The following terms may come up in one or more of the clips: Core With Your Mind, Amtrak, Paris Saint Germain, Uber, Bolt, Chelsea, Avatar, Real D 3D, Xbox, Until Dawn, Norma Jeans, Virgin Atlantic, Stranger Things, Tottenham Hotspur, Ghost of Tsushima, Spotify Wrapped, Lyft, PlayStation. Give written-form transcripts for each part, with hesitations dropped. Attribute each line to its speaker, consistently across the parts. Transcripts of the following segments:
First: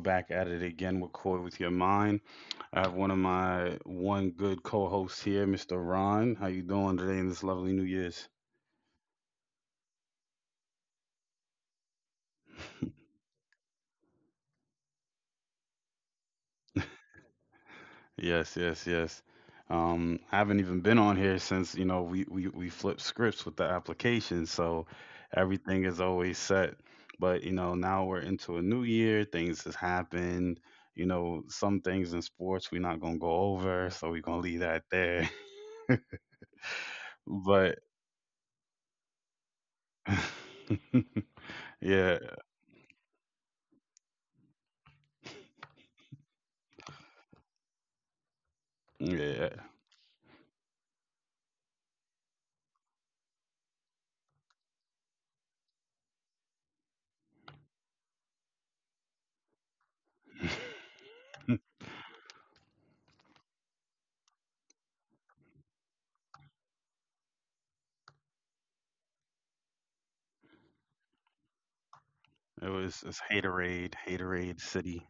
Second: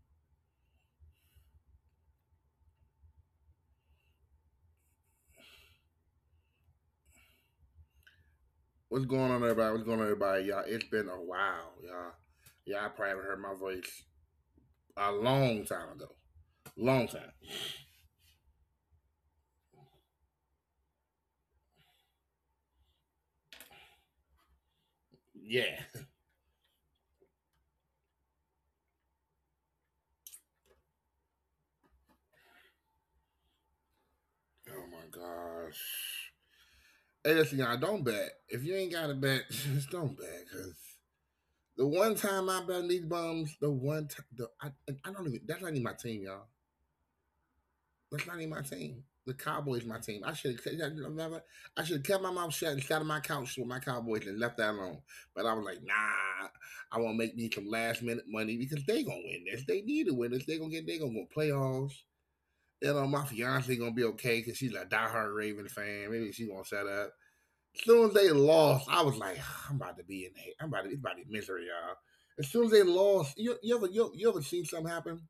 Speaker 1: back at it again with Core With Your Mind. I have one of my one good co-hosts here, Mr. Ron. How you doing today in this lovely New Year's?
Speaker 2: What's going on, everybody? What's going on, everybody? Y'all, it's been a while, y'all. Y'all probably haven't heard my voice a long time ago. Long time.
Speaker 1: Yes, yes, yes. I haven't even been on here since, you know, we flipped scripts with the application, so
Speaker 2: Yeah.
Speaker 1: everything is always set. But, you know, now we're into a new year, things has happened. You know, some things in sports we're not gonna go over, so we're gonna leave
Speaker 2: Oh
Speaker 1: that
Speaker 2: my
Speaker 1: there.
Speaker 2: gosh. Hey, listen, y'all,
Speaker 1: But
Speaker 2: don't bet. If you ain't got a bet, just don't bet. Cause the one
Speaker 1: yeah,
Speaker 2: time I bet on these bums, the one time, and I don't even, that's not even my team, y'all. That's not even my team. The
Speaker 1: yeah.
Speaker 2: Cowboys my team. I should have kept my mouth shut and sat on my couch with my Cowboys and left that alone. But I was like, nah, I want to make me some last minute money because they gonna win this. They need to win this. They gonna get. They gonna go playoffs. You know, my fiance gonna be okay because she's a diehard Raven fan. Maybe she gonna shut up. As soon as they lost, I was like, "Ah, I'm about to be in. It's about be misery, y'all. As soon as they
Speaker 1: It was
Speaker 2: lost,
Speaker 1: it's
Speaker 2: you, you ever
Speaker 1: haterade,
Speaker 2: you, you ever seen
Speaker 1: haterade
Speaker 2: something
Speaker 1: city.
Speaker 2: happen?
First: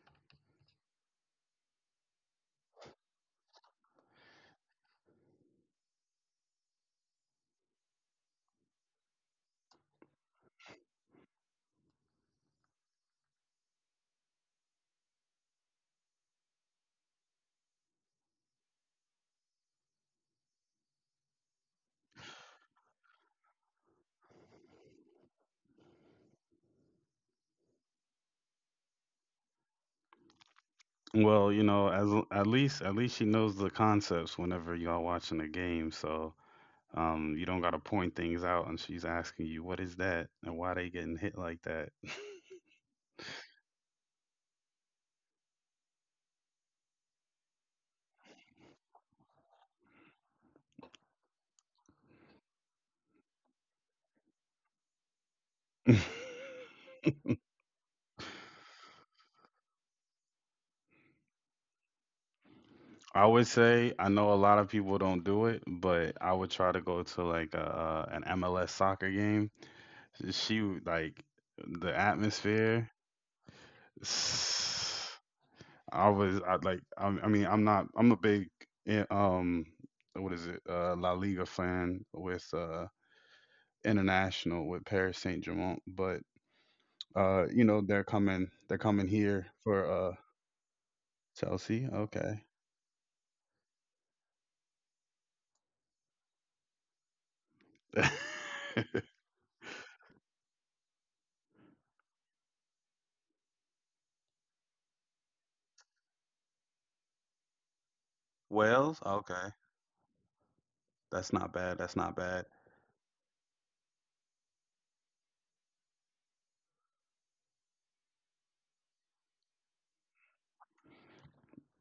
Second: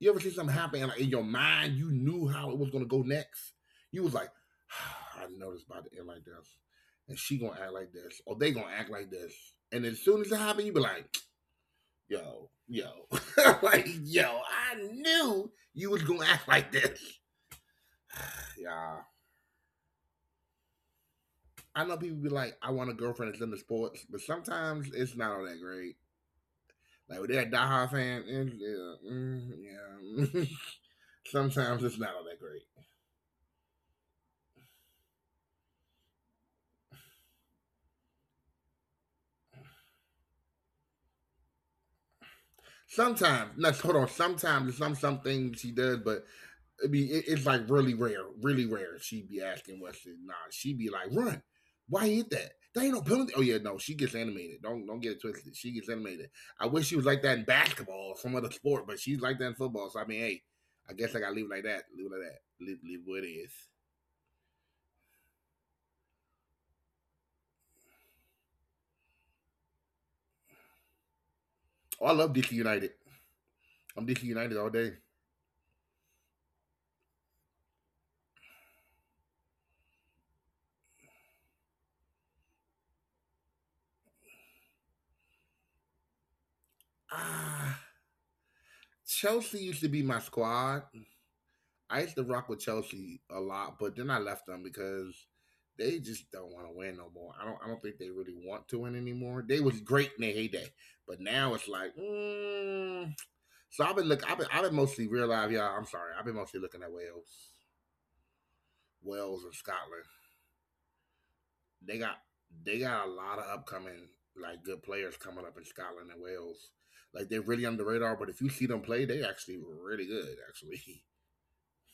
Speaker 2: You ever see something happen and like, in your mind you knew how it was gonna go next? You was like, ah, I know this about to end like this. And she gonna act like this, or they gonna act like this. And as soon as it happened, you be like, yo, yo. like, yo, I knew you was gonna act like this. Yeah. I know people be like, I want a girlfriend that's into sports, but sometimes it's not all that great. Like, with that diehard fan, yeah, mm, yeah.
Speaker 1: Well, you
Speaker 2: sometimes
Speaker 1: know,
Speaker 2: it's not
Speaker 1: as
Speaker 2: all that
Speaker 1: at
Speaker 2: great.
Speaker 1: least at least she knows the concepts whenever y'all watching the game, so you don't gotta point things out and she's asking you what is that and why they getting hit like that.
Speaker 2: Sometimes, no, hold on. Sometimes some things she does, but I mean, it's like really rare, really rare. She be asking Wesley, nah, she be like, run. Why hit that? There ain't no penalty. Oh yeah, no, she gets animated. Don't get it twisted. She gets animated. I wish she was like that in basketball or some other sport, but she's like that in football. So I mean, hey, I guess I gotta leave it like that. Leave it like that. Leave it
Speaker 1: I
Speaker 2: is.
Speaker 1: would say I know a lot of people don't do it, but I would try to go to like an MLS soccer game. She would, like the
Speaker 2: Oh, I love DC United.
Speaker 1: atmosphere.
Speaker 2: I'm DC United all day.
Speaker 1: I was I like I mean I'm not I'm a big eh, um what is it La Liga fan with international with Paris Saint Germain, but you
Speaker 2: Ah,
Speaker 1: know they're coming here
Speaker 2: Chelsea used to
Speaker 1: for
Speaker 2: be my squad.
Speaker 1: Chelsea.
Speaker 2: I used to
Speaker 1: Okay.
Speaker 2: rock with Chelsea a lot, but then I left them because they just don't want to win no more. I don't. I don't think they really want to win anymore. They was great in their heyday, but now it's like. Mm. So I've been look. I've been. I've been mostly realize, y'all. I'm sorry. I've been mostly looking at Wales,
Speaker 1: Wales,
Speaker 2: Wales and
Speaker 1: okay.
Speaker 2: Scotland.
Speaker 1: That's not bad.
Speaker 2: They
Speaker 1: That's
Speaker 2: got.
Speaker 1: not bad.
Speaker 2: They got a lot of upcoming like good players coming up in Scotland and Wales. Like they're really on the radar, but if you see them play, they actually really good. Actually.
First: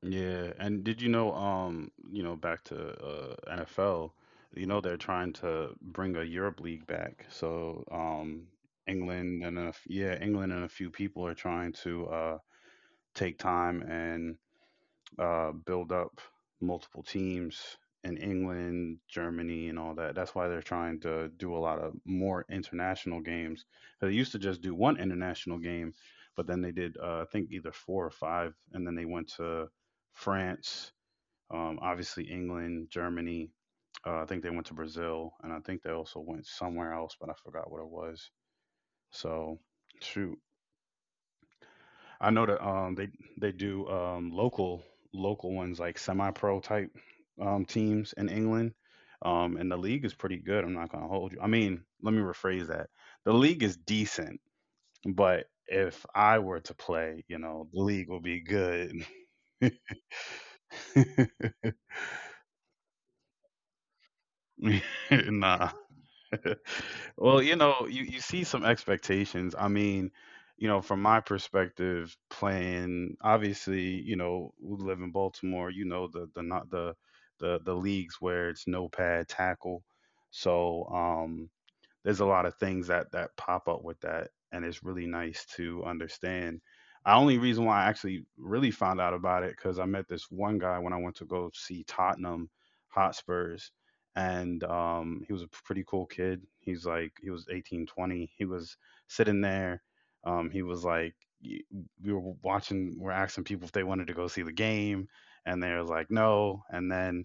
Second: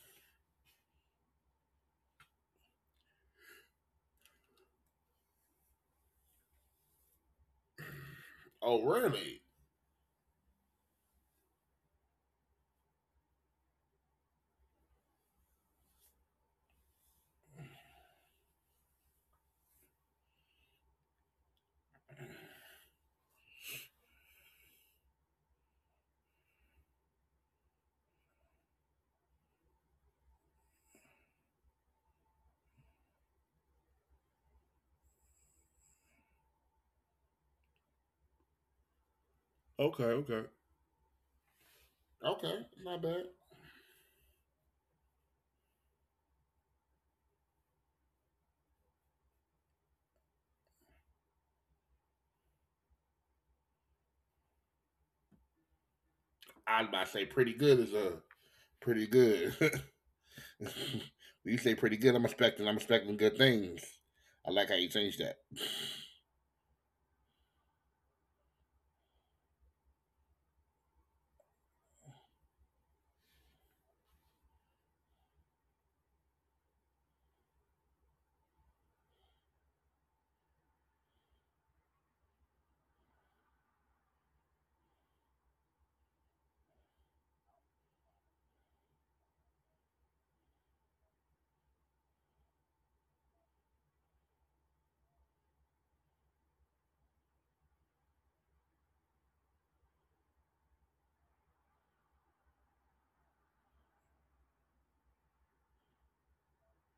Speaker 1: Yeah, and did you know, back to NFL, you know, they're trying to bring a Europe League back. So,
Speaker 2: Oh really?
Speaker 1: England and yeah, England and a few people are trying to take time and build up multiple teams in England, Germany, and all that. That's why they're trying to do a lot of more international games. 'Cause they used to just do one international game, but then they did, I think, either four or five, and then they went to France, obviously, England, Germany. I think they went to Brazil, and I think they also went somewhere else, but I forgot what it was. So,
Speaker 2: Okay,
Speaker 1: shoot,
Speaker 2: okay.
Speaker 1: I know that
Speaker 2: Okay, not
Speaker 1: they
Speaker 2: bad.
Speaker 1: do local ones, like semi-pro type teams in England, and the league is pretty good. I'm not gonna hold you. I mean, let me rephrase that. The league is decent, but if I were to
Speaker 2: I'm
Speaker 1: play, you
Speaker 2: about to say
Speaker 1: know, the
Speaker 2: pretty
Speaker 1: league
Speaker 2: good
Speaker 1: would
Speaker 2: is
Speaker 1: be
Speaker 2: a
Speaker 1: good.
Speaker 2: pretty good. when you say pretty good, I'm expecting good things. I like how you changed
Speaker 1: Nah.
Speaker 2: that.
Speaker 1: Well, you know, you see some expectations. I mean, you know, from my perspective, playing obviously, you know, we live in Baltimore, you know, the leagues where it's no pad tackle. So, there's a lot of things that that pop up with that, and it's really nice to understand. The only reason why I actually really found out about it, because I met this one guy when I went to go see Tottenham Hotspurs, and he was a pretty cool kid. He was 18, 20. He was sitting there. He was like We were watching, we're asking people if they wanted to go see the game, and they was like no, and then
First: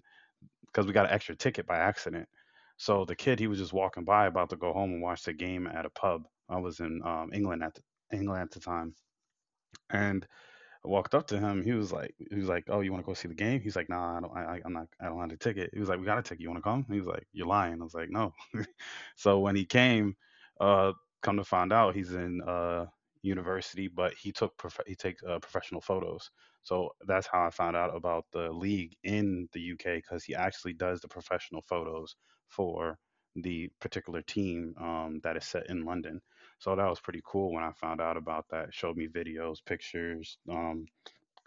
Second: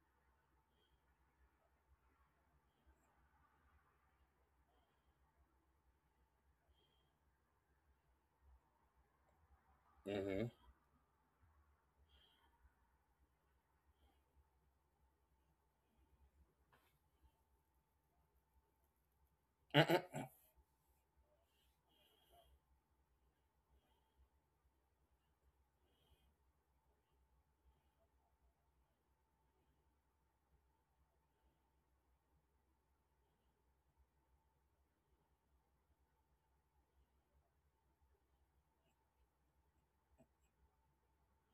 Speaker 1: because we got an extra ticket by accident. So the kid, he was just walking by, about to go home and watch the game at a pub. I was in England at the time, and
Speaker 2: Hmm.
Speaker 1: I walked up to him. He was like, "Oh, you want to go see the game?" He's like, "Nah, I don't. I- I'm not. I don't have the ticket." He was like, "We got a ticket. You want to come?" He was like, "You're lying." I was like, "No, so when he came, uh, come to find out, he's in university, but he he takes professional photos. So that's how I found out about the league in the UK, because he actually does the professional photos for the particular team that is set in London. So that was pretty cool when I found out about that. Showed me videos, pictures,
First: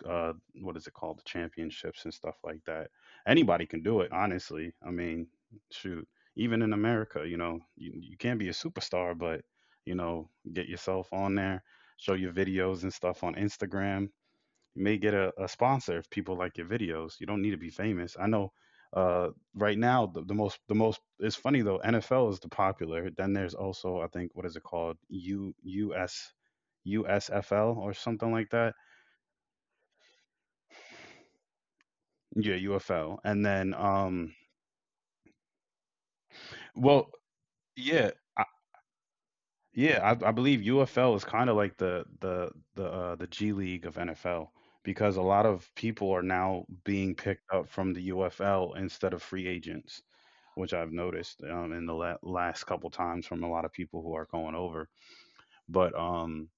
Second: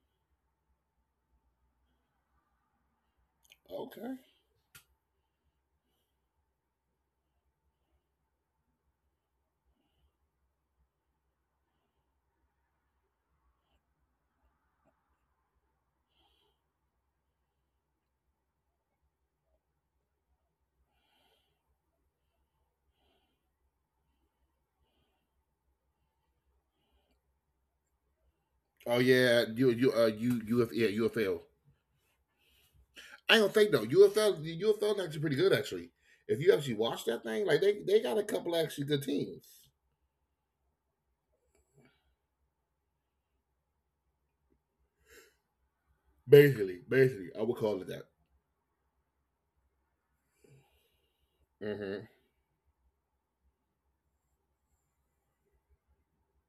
Speaker 1: uh what is it called, the championships and stuff like that. Anybody can do it,
Speaker 2: Okay.
Speaker 1: honestly. I mean, shoot, even in America, you know, you can't be a superstar, but you know, get yourself on there, show your videos and stuff on Instagram. You may get a sponsor if people like your videos. You don't need to be famous. I know, uh right now, the most, it's funny though, NFL is the popular, then there's also, I think, what is it called, u us USFL or something like that.
Speaker 2: Oh yeah, you you you yeah, UFL.
Speaker 1: Yeah, UFL.
Speaker 2: I
Speaker 1: And
Speaker 2: don't think
Speaker 1: then
Speaker 2: though UFL UFL is actually pretty good actually. If you actually
Speaker 1: well,
Speaker 2: watch that thing, like they
Speaker 1: yeah,
Speaker 2: got a
Speaker 1: I,
Speaker 2: couple actually good teams.
Speaker 1: I believe UFL is kind of like the G League of NFL, because a lot of people are now
Speaker 2: Basically,
Speaker 1: being
Speaker 2: basically, I
Speaker 1: picked
Speaker 2: would
Speaker 1: up
Speaker 2: call it
Speaker 1: from the
Speaker 2: that.
Speaker 1: UFL instead of free agents, which I've noticed in the
Speaker 2: Mm-hmm.
Speaker 1: last couple times from a lot of people who are going over. But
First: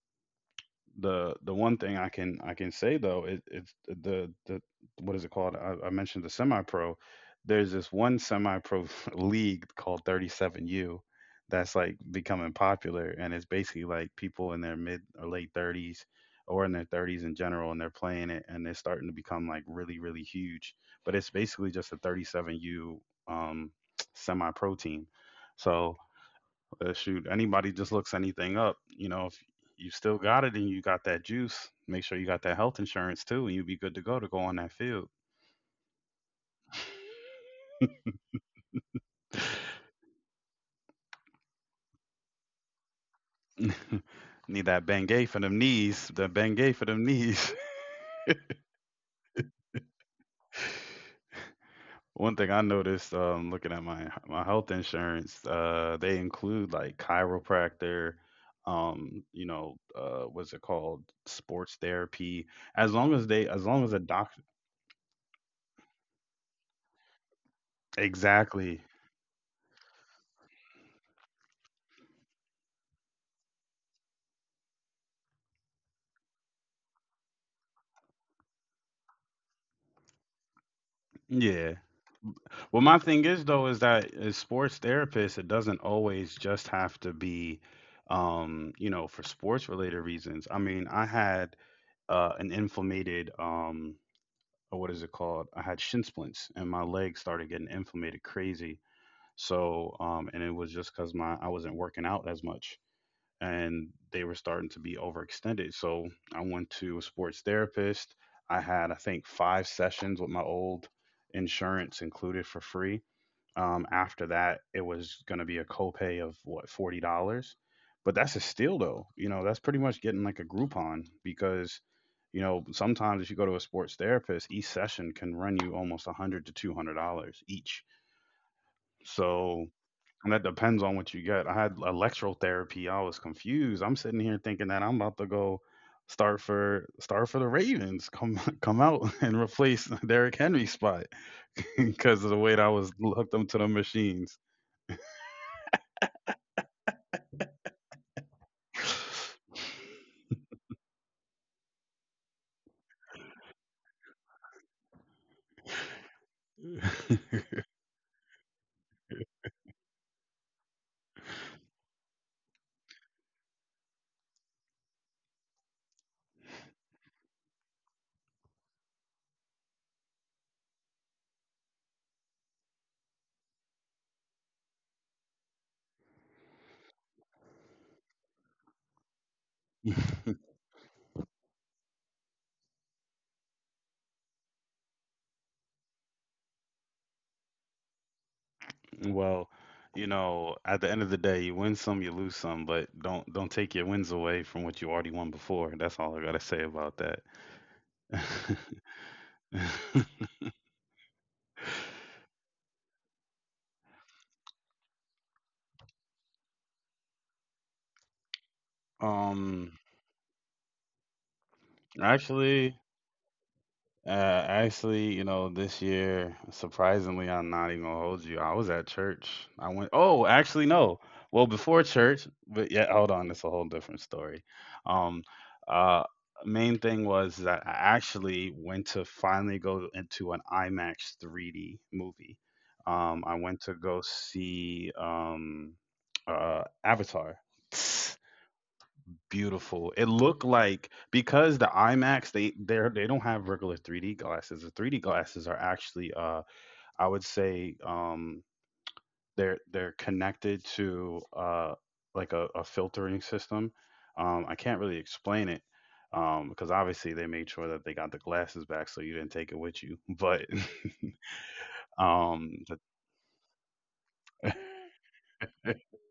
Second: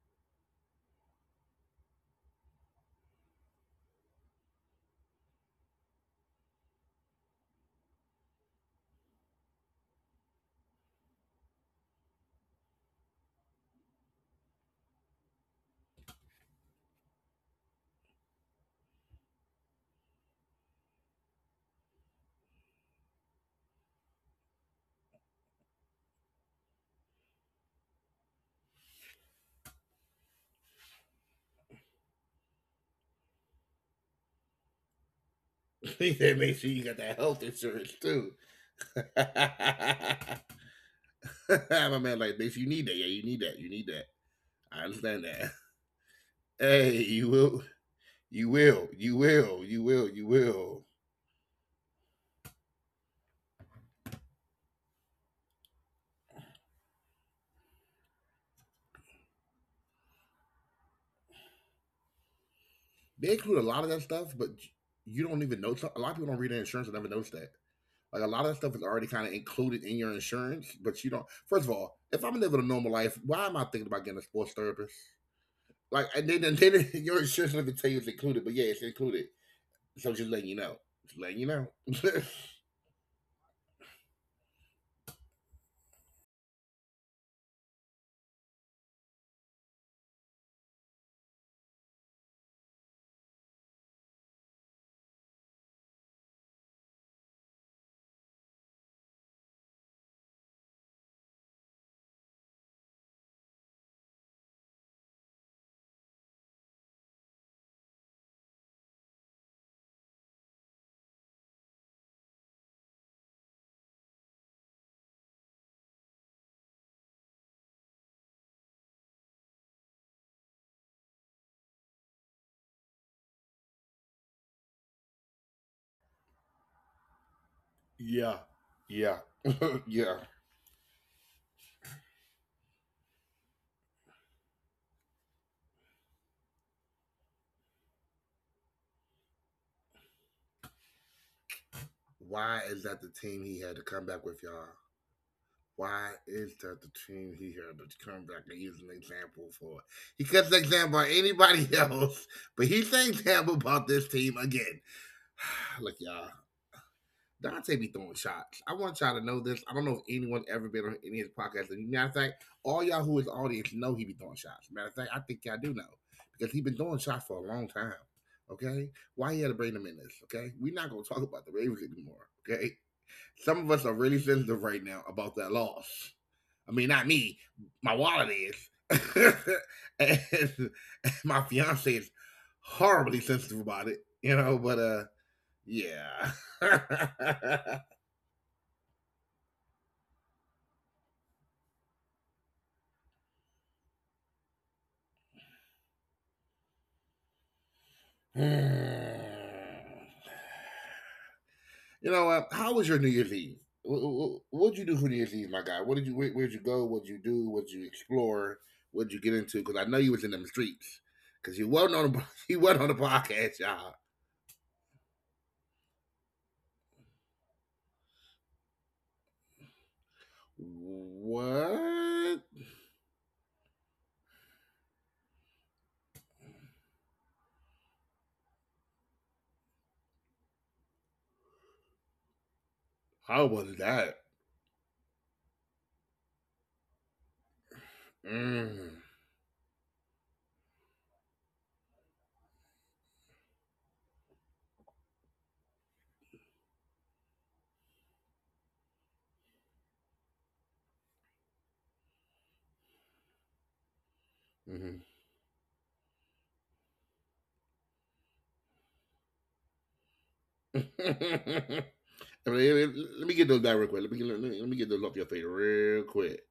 Speaker 1: the one thing I can say though, it's the what is it called? I mentioned the semi pro. There's this one semi pro league called 37U that's like becoming popular, and it's basically like people in their mid or late 30s or in their 30s in general, and they're playing it, and they're starting to become like really huge. But it's basically just a 37U um, semi pro team. So shoot, anybody just looks anything up. You know, if you still got it and you got that juice, make sure you got that health insurance too, and you'll be good to go on that field.
Speaker 2: yeah, make sure you got that health insurance too. My man, like, make sure you need that. Yeah, you need that. You need that. I
Speaker 1: Need that
Speaker 2: understand that.
Speaker 1: Bengay for them knees. The
Speaker 2: Hey,
Speaker 1: Bengay for
Speaker 2: you
Speaker 1: them
Speaker 2: will,
Speaker 1: knees.
Speaker 2: you will, you will, you will, you will.
Speaker 1: One thing I noticed, looking at my health insurance, they include like chiropractor, you know, what's it called, sports therapy.
Speaker 2: They include a lot
Speaker 1: As
Speaker 2: of that
Speaker 1: long as a
Speaker 2: stuff, but
Speaker 1: doctor,
Speaker 2: you don't even know. So, a lot of people don't read their insurance and never notice that. Like a lot of that stuff is
Speaker 1: exactly,
Speaker 2: already kind of included in your insurance, but you don't. First of all, if I'm living a normal life, why am I thinking about getting a sports therapist? Like, and then your insurance doesn't tell you it's included, but yeah, it's included. So just letting you know, just letting you know.
Speaker 1: yeah. Well, my thing is though, is that as sports therapists, it doesn't always just have to be, you know, for sports related reasons. I mean, I had an inflamed, or what is it called? I had shin splints, and my legs started getting inflamed crazy. So, and it was just because my I wasn't working out as much, and they were starting to be overextended. So I went to a sports therapist. I had, I think, five sessions with my old insurance included for free. After that, it was going to be a copay of what, $40, but that's a steal though. You know, that's pretty much getting like a Groupon, because, you know, sometimes if you go to a sports therapist, each session can run you almost $100 to $200 each.
Speaker 2: yeah, yeah,
Speaker 1: So,
Speaker 2: yeah.
Speaker 1: and that depends on what you get. I had electrotherapy. I was confused. I'm sitting here thinking that I'm about to go start for start for the Ravens. Come come out and replace Derrick Henry's spot because of the
Speaker 2: Why
Speaker 1: way that I
Speaker 2: is that
Speaker 1: was
Speaker 2: the team
Speaker 1: hooked up
Speaker 2: he
Speaker 1: to
Speaker 2: had
Speaker 1: the
Speaker 2: to come back with,
Speaker 1: machines.
Speaker 2: y'all? Why is that the team he had to come back and use an example for? He cuts an example on anybody else, but he's the example about this team again. Look, y'all, Dante be throwing shots. I want y'all to know this. I don't know if anyone's ever been on any of his podcasts. And matter of fact, all y'all who is audience know he be throwing shots. Matter of fact, I think y'all do know because he been throwing shots for a long time. Okay, why he had to bring them in this? Okay, we're not gonna talk about the Ravens anymore. Okay, some of us are really sensitive right now about that loss. I mean, not me. My wallet is. And my fiance is horribly sensitive about it, but yeah.
Speaker 1: Well, you know, at the end of the day, you win some, you lose some, but don't take your wins away from what you already won before. That's all I gotta say about that.
Speaker 2: You know what? How was your New Year's Eve? What did you do for New Year's Eve, my guy? What did you? Where, did you go? What'd you do? What'd you explore? What'd you get into? Because I
Speaker 1: Um,
Speaker 2: know you was in them streets. Because you wasn't on the you wasn't on the
Speaker 1: actually,
Speaker 2: podcast, y'all.
Speaker 1: Uh, actually, you know, this year, surprisingly, I'm not even gonna hold you. I was at church. I went. Oh, actually, no. Well, before
Speaker 2: What?
Speaker 1: church, but yeah, hold on, it's a whole different story. Um, uh, main thing was that I actually went to finally go into an IMAX 3D movie.
Speaker 2: How
Speaker 1: I went
Speaker 2: was
Speaker 1: to go
Speaker 2: that?
Speaker 1: see Avatar.
Speaker 2: Mm.
Speaker 1: Beautiful. It looked like, because the IMAX, they don't have regular 3D glasses. The 3D glasses are actually, I would say they're connected to like a filtering system. I can't
Speaker 2: Mhm.
Speaker 1: really explain it, because obviously they made sure that they got the glasses back, so you didn't take it with you. But
Speaker 2: let, me,
Speaker 1: um but,
Speaker 2: let me get those back real quick. Let me get those off your face real quick,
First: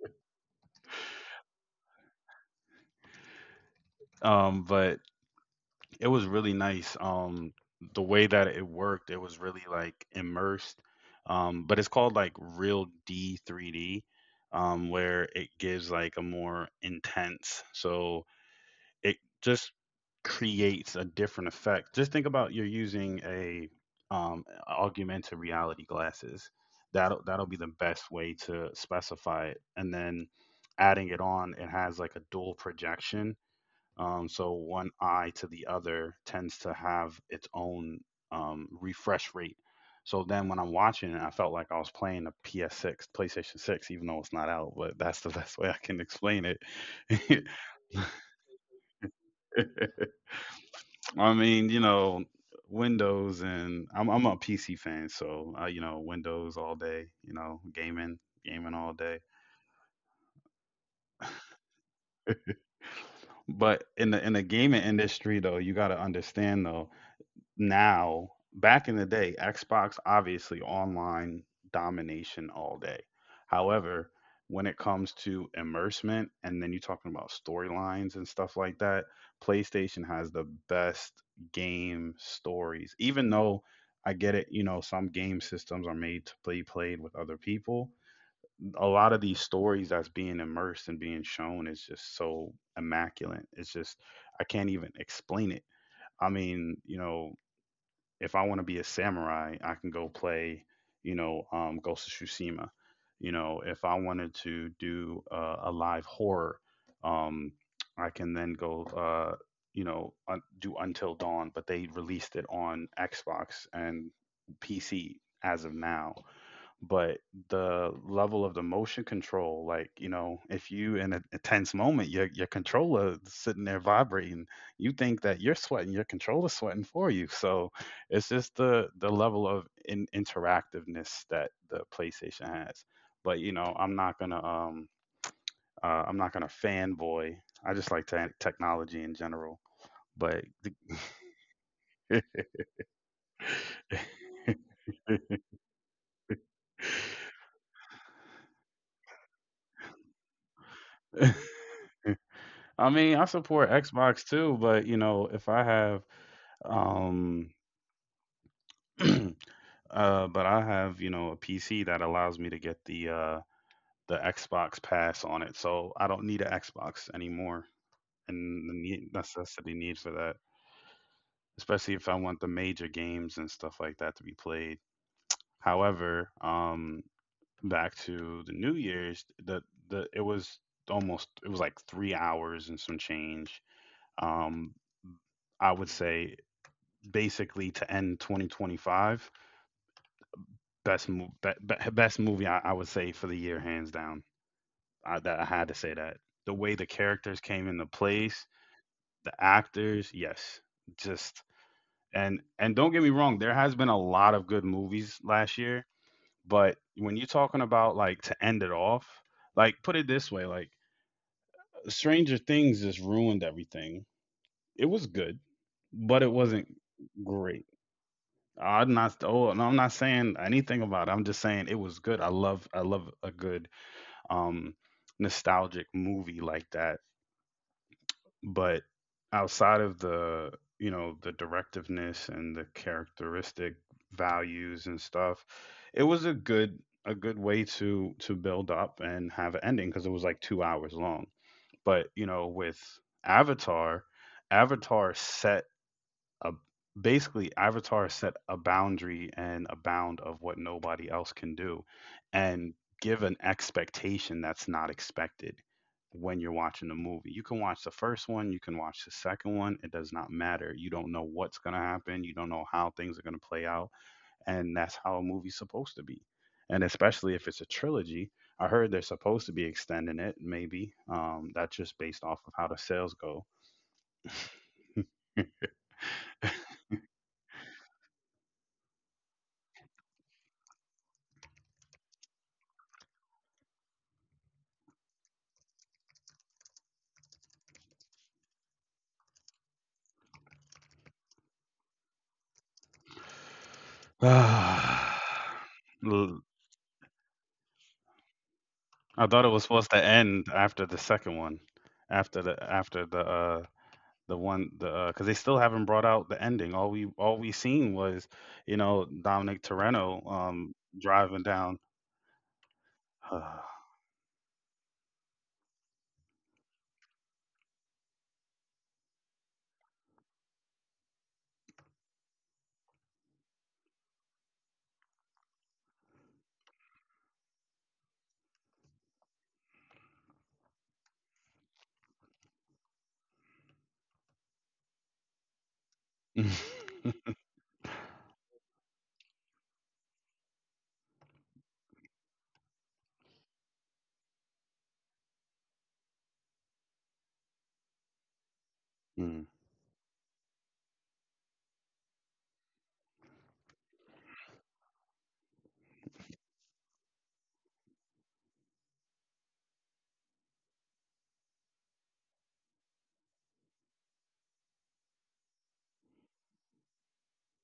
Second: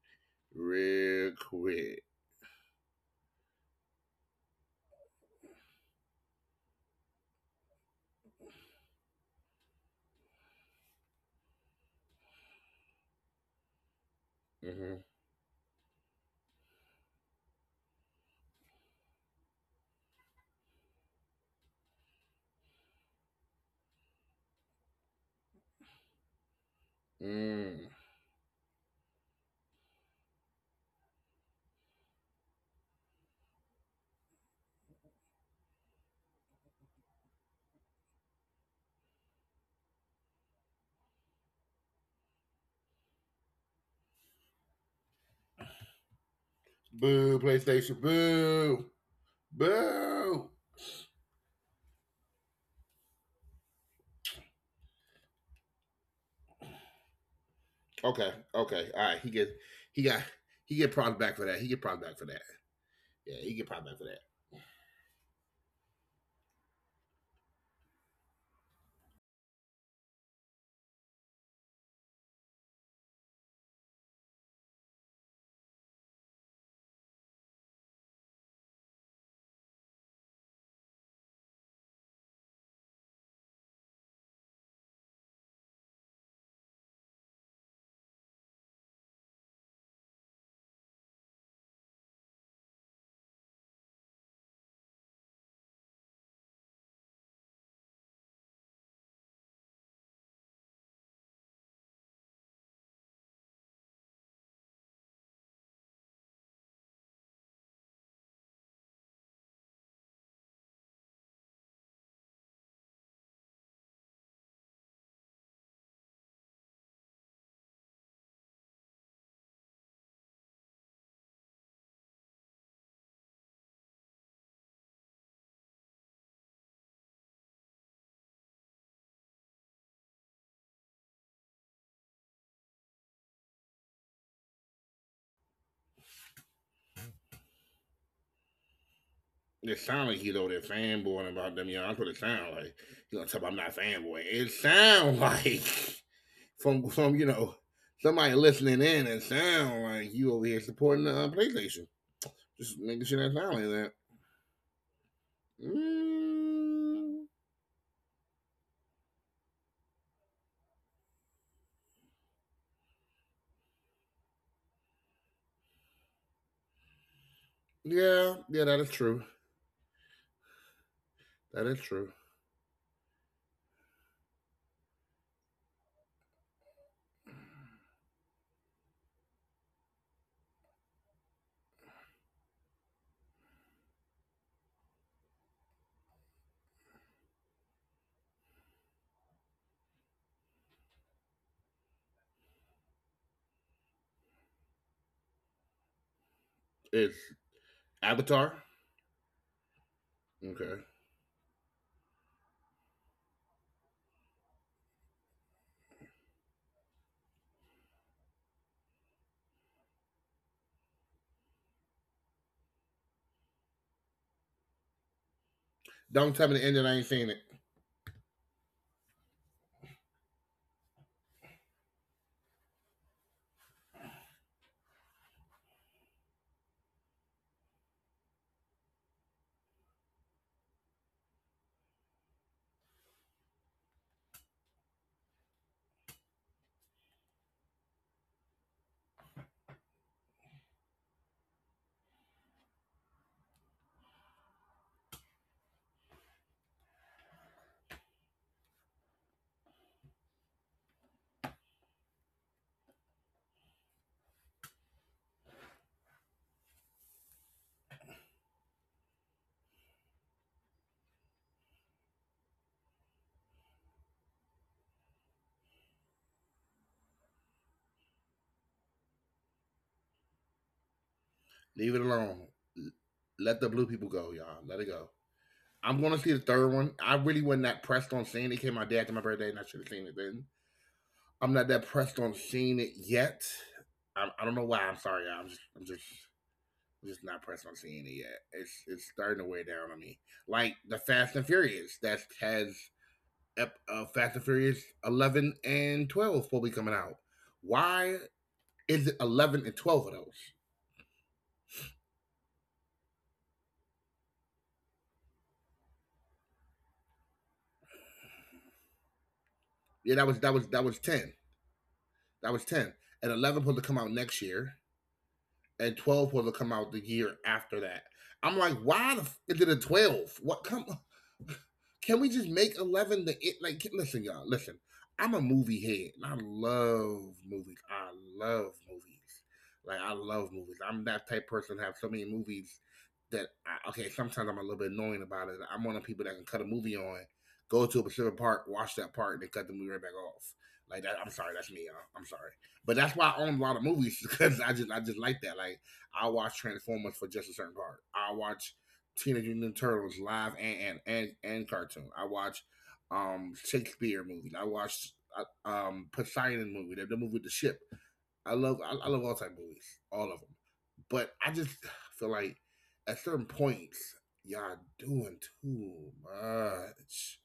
Speaker 2: real quick.
Speaker 1: but it was really nice. The way that it worked, it was really like immersed. But it's called like Real D 3D, where
Speaker 2: Mhm.
Speaker 1: it gives like a more intense. So it just creates a different effect. Just think about you're using a augmented reality glasses. That'll be the best
Speaker 2: Mm.
Speaker 1: way to specify it, and then adding it on, it has like a dual projection, so one eye to the other tends to have its own refresh rate. So then when I'm watching it, I felt like I was playing a PS6, PlayStation 6, even though it's not out, but that's the best way I can explain it.
Speaker 2: Boo, PlayStation. Boo, boo.
Speaker 1: I mean, you know, Windows and I'm a PC fan, so you know, Windows all day, you know, gaming,
Speaker 2: Okay,
Speaker 1: gaming all day.
Speaker 2: okay. All right. He got he get props back for that. He get props back for that. Yeah,
Speaker 1: But
Speaker 2: he get
Speaker 1: in
Speaker 2: props
Speaker 1: the
Speaker 2: back
Speaker 1: in
Speaker 2: for
Speaker 1: the
Speaker 2: that.
Speaker 1: gaming industry though, you got to understand though, now back in the day, Xbox obviously online domination all day. However, when it comes to immersement, and then you're talking about storylines and stuff like that, PlayStation has the best game stories. Even though, I get it, you know, some game systems are made to be played with other people, a lot of these stories that's being immersed and being shown is just so immaculate. It's just, I can't even explain it. I mean, you know, if I want to be a samurai, I can go play, you know, Ghost of Tsushima. You know, if I wanted to do a live horror, um, I can then go, you know, do Until Dawn. But they released it on Xbox and PC as of now. But the level of the motion control, like, you know, if you in a tense moment, your controller is sitting there vibrating, you think that you're sweating, your controller's sweating for you. So it's just the level of interactiveness that the PlayStation has. But you know, I'm not going to I'm not going to fanboy. I just like technology in general.
Speaker 2: It sound like
Speaker 1: But
Speaker 2: he's over there fanboying about them, y'all. That's what it sound like. You know, talk about I'm not fanboying. It sound like from somebody listening in and sound like you over here supporting the PlayStation.
Speaker 1: I
Speaker 2: Just
Speaker 1: mean,
Speaker 2: making
Speaker 1: I
Speaker 2: sure that sound
Speaker 1: support
Speaker 2: like that.
Speaker 1: Xbox too, but you know, if I have
Speaker 2: Mm,
Speaker 1: um but I have, you know, a PC that allows me to get the the Xbox Pass on it, so I don't need an Xbox anymore,
Speaker 2: yeah,
Speaker 1: and the
Speaker 2: yeah, that is true.
Speaker 1: necessity need for that,
Speaker 2: That
Speaker 1: especially
Speaker 2: is
Speaker 1: if I
Speaker 2: true.
Speaker 1: want the major games and stuff like that to be played. However, back to the New Year's, the it was almost, it was like 3 hours and some change. Um, I would say basically to end 2025, best mo- be- best movie, I would say, for the year hands down. I, that I had to say that the way the characters
Speaker 2: It's
Speaker 1: came into place,
Speaker 2: Avatar.
Speaker 1: the actors, yes,
Speaker 2: Okay.
Speaker 1: just. And don't get me wrong, there has been a lot of good movies last year, but when you're talking about like to end it off, like put it this way, like Stranger Things just ruined everything. It was good, but it
Speaker 2: Don't
Speaker 1: wasn't
Speaker 2: tell me the end that I ain't seen it.
Speaker 1: great. I'm not, oh no, I'm not saying anything about it. I'm just saying it was good. I love, I love a good um nostalgic movie like that. But outside of you know, the directiveness and the characteristic values and stuff, it was a good, a good way to build up and have an ending, because it was like 2 hours long. But, you know, with Avatar, Avatar set a basically Avatar set a boundary and a bound of what nobody else can do, and give an expectation that's not expected when you're watching the movie. You can watch the first one, you can watch the second one, it does not matter. You don't know what's going to happen, you don't know how things are going to play out, and that's how a movie's supposed to be. And especially if it's a trilogy, I heard they're supposed to be extending it maybe. That's just
Speaker 2: Leave it
Speaker 1: based off of
Speaker 2: alone.
Speaker 1: how the sales go.
Speaker 2: Let the blue people go, y'all. Let it go. I'm gonna see the third one. I really wasn't that pressed on seeing it. It came out day after my birthday, and I should have seen it then. I'm not that pressed on seeing it yet. I don't know why. I'm sorry, y'all. I'm just not pressed on seeing it yet. It's starting to wear down on me. Like the Fast and Furious that has Fast and Furious 11 and
Speaker 1: L-
Speaker 2: 12 will be coming out. Why is
Speaker 1: I
Speaker 2: it
Speaker 1: thought it was
Speaker 2: 11
Speaker 1: supposed
Speaker 2: and
Speaker 1: to
Speaker 2: 12 of
Speaker 1: end
Speaker 2: those?
Speaker 1: after the second one, after the one, the 'cause because they still haven't brought out the ending. All, we all we seen was, you know, Dominic Torreno
Speaker 2: Yeah, that was that was that was
Speaker 1: driving
Speaker 2: ten.
Speaker 1: down.
Speaker 2: That was ten. And 11 supposed to come out next year. And 12 was to come out the year after that. I'm like, why the is it a 12? What come? Can we just make 11 the it? Like, listen, y'all, listen. I'm a movie head and I love movies. I love movies. Like, I love movies. I'm that type of person that have so many movies that, I, okay, sometimes I'm a little bit annoying about it. I'm one of the people that can cut a movie on, go to a Pacific Park, watch that part, and then cut the movie right back off. Like, that, I'm sorry, that's me, y'all. I'm sorry. But that's why I own a lot of movies because I just like that. Like I watch Transformers for just a certain part. I watch
Speaker 1: Mm,
Speaker 2: Teenage Mutant Ninja Turtles live and cartoon. I watch Shakespeare movies. I watch Poseidon movie, the movie with the ship. I love I love all type of movies, all of them. But I just feel like at certain points y'all doing too much.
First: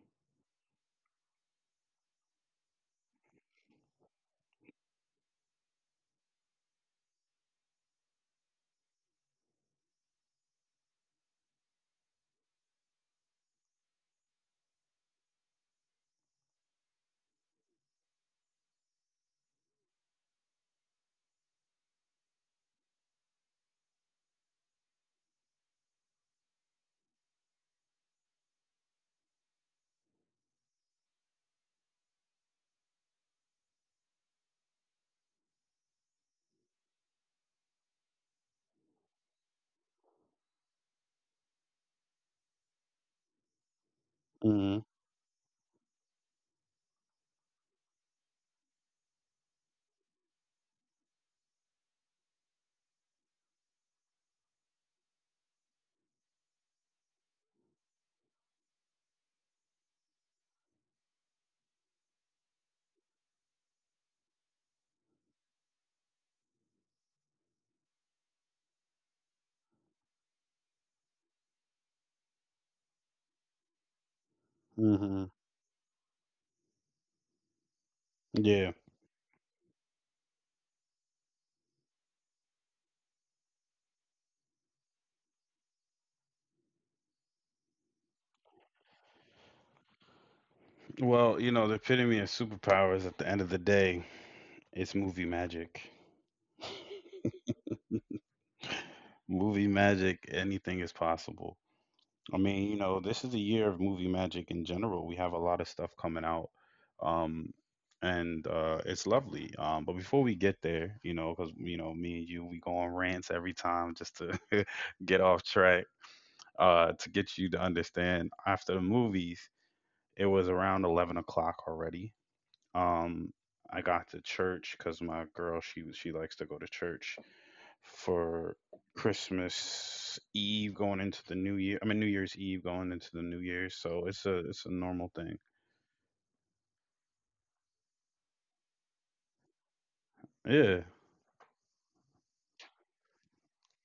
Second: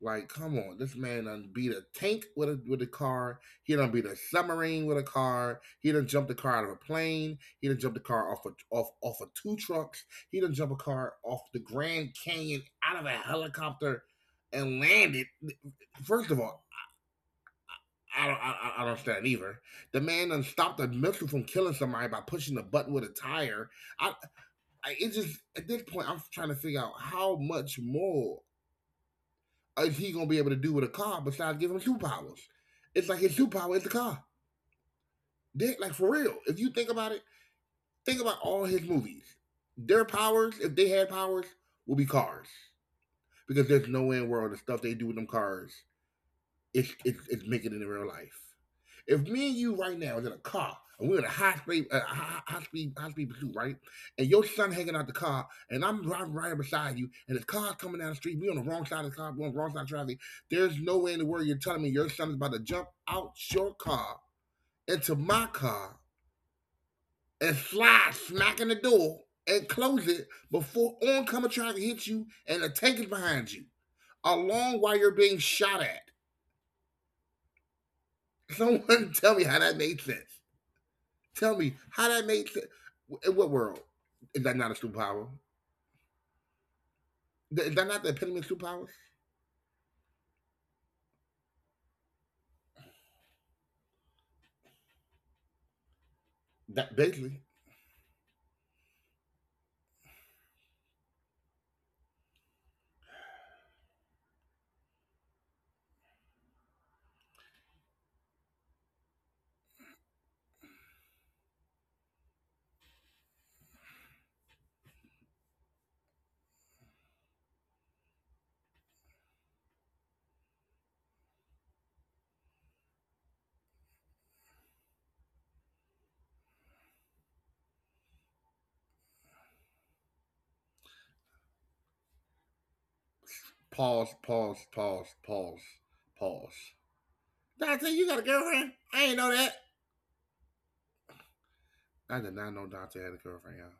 Speaker 2: Like, come on, this man done beat a tank with a car. He done beat a submarine with a car. He done jumped a car out of a plane. He done jumped a car off of two trucks. He done jumped a car off the Grand Canyon out of a helicopter and landed. First of all, I don't understand either. The man done stopped a missile from killing somebody by pushing the button with a tire. I, I it just at this point I'm trying to figure out how much more is he gonna be able to do with a car besides giving him superpowers? It's like his superpower is the car. Dick, like for real. If you think about it, think about all his movies. Their powers, if they had powers, will be cars. Because there's nowhere in the
Speaker 1: mhm,
Speaker 2: world the stuff they do with them cars it's making it in real life. If me and you right now is in a car and we're in a high speed, high speed pursuit, right? And your son hanging out the car, and I'm driving right beside you, and the car's coming down the street. We on the wrong side of the car. We on the wrong side of traffic. There's no way in the world you're telling me your son is about to jump out your car into my car and slide smack in the door and close it before oncoming traffic hits you and the tank is behind you, along while you're
Speaker 1: mhm.
Speaker 2: being shot at.
Speaker 1: Yeah.
Speaker 2: Someone tell me how that made sense. Tell me how that made sense. In what world is that not a superpower? Is that not the epitome of superpowers?
Speaker 1: Well, you know, the epitome of superpowers at the end of the day, it's movie magic.
Speaker 2: That basically
Speaker 1: Movie magic, anything is possible. I mean, you know, this is the year of movie magic in general. We have a lot of stuff coming out, um, and it's lovely. But before we get there, you know, because you know, me and you, we go on rants every time just to get off track. To get you to understand, after the movies, it was around 11 o'clock already. Um, I got to church because my girl, she likes to go to church for Christmas Eve going into the New Year. I mean, New Year's Eve going into the New Year. So
Speaker 2: pause,
Speaker 1: it's
Speaker 2: pause,
Speaker 1: a normal
Speaker 2: pause,
Speaker 1: thing.
Speaker 2: pause, pause. Dante, you got a girlfriend? I ain't know that.
Speaker 1: Yeah.
Speaker 2: I did not know Dante had a girlfriend, y'all.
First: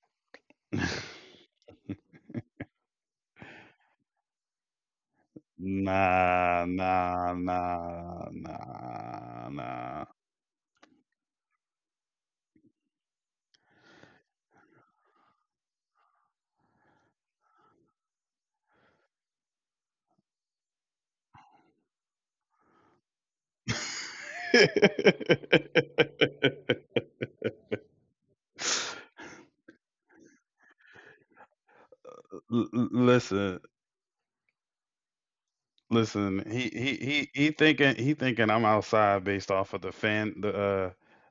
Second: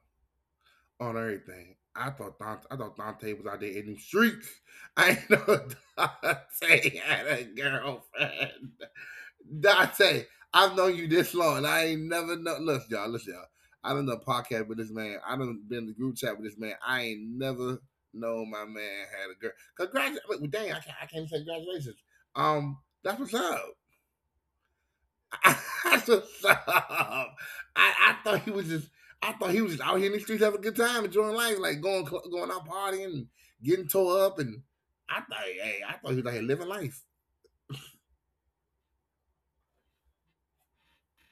Speaker 2: On everything, I thought Dante was out there in the streets. I ain't know
Speaker 1: Nah,
Speaker 2: Dante had
Speaker 1: nah,
Speaker 2: a
Speaker 1: nah,
Speaker 2: girlfriend.
Speaker 1: nah, nah.
Speaker 2: Dante, I've known you this long, and I ain't never know. Look, y'all, listen, y'all. I done done podcast with this man. I done been in the group chat with this man. I ain't never known my man had a girl. Congratulations. Well, dang, I can't say congratulations. Um, that's what's up. That's what's up. I thought he was just. I thought he was just out here in the streets having a good time, enjoying life, like going out
Speaker 1: L- l-
Speaker 2: partying and
Speaker 1: listen,
Speaker 2: getting tore up. And I thought, hey, I thought he was out here
Speaker 1: listen.
Speaker 2: living
Speaker 1: He he
Speaker 2: life.
Speaker 1: he he thinking he thinking I'm outside based off of the fan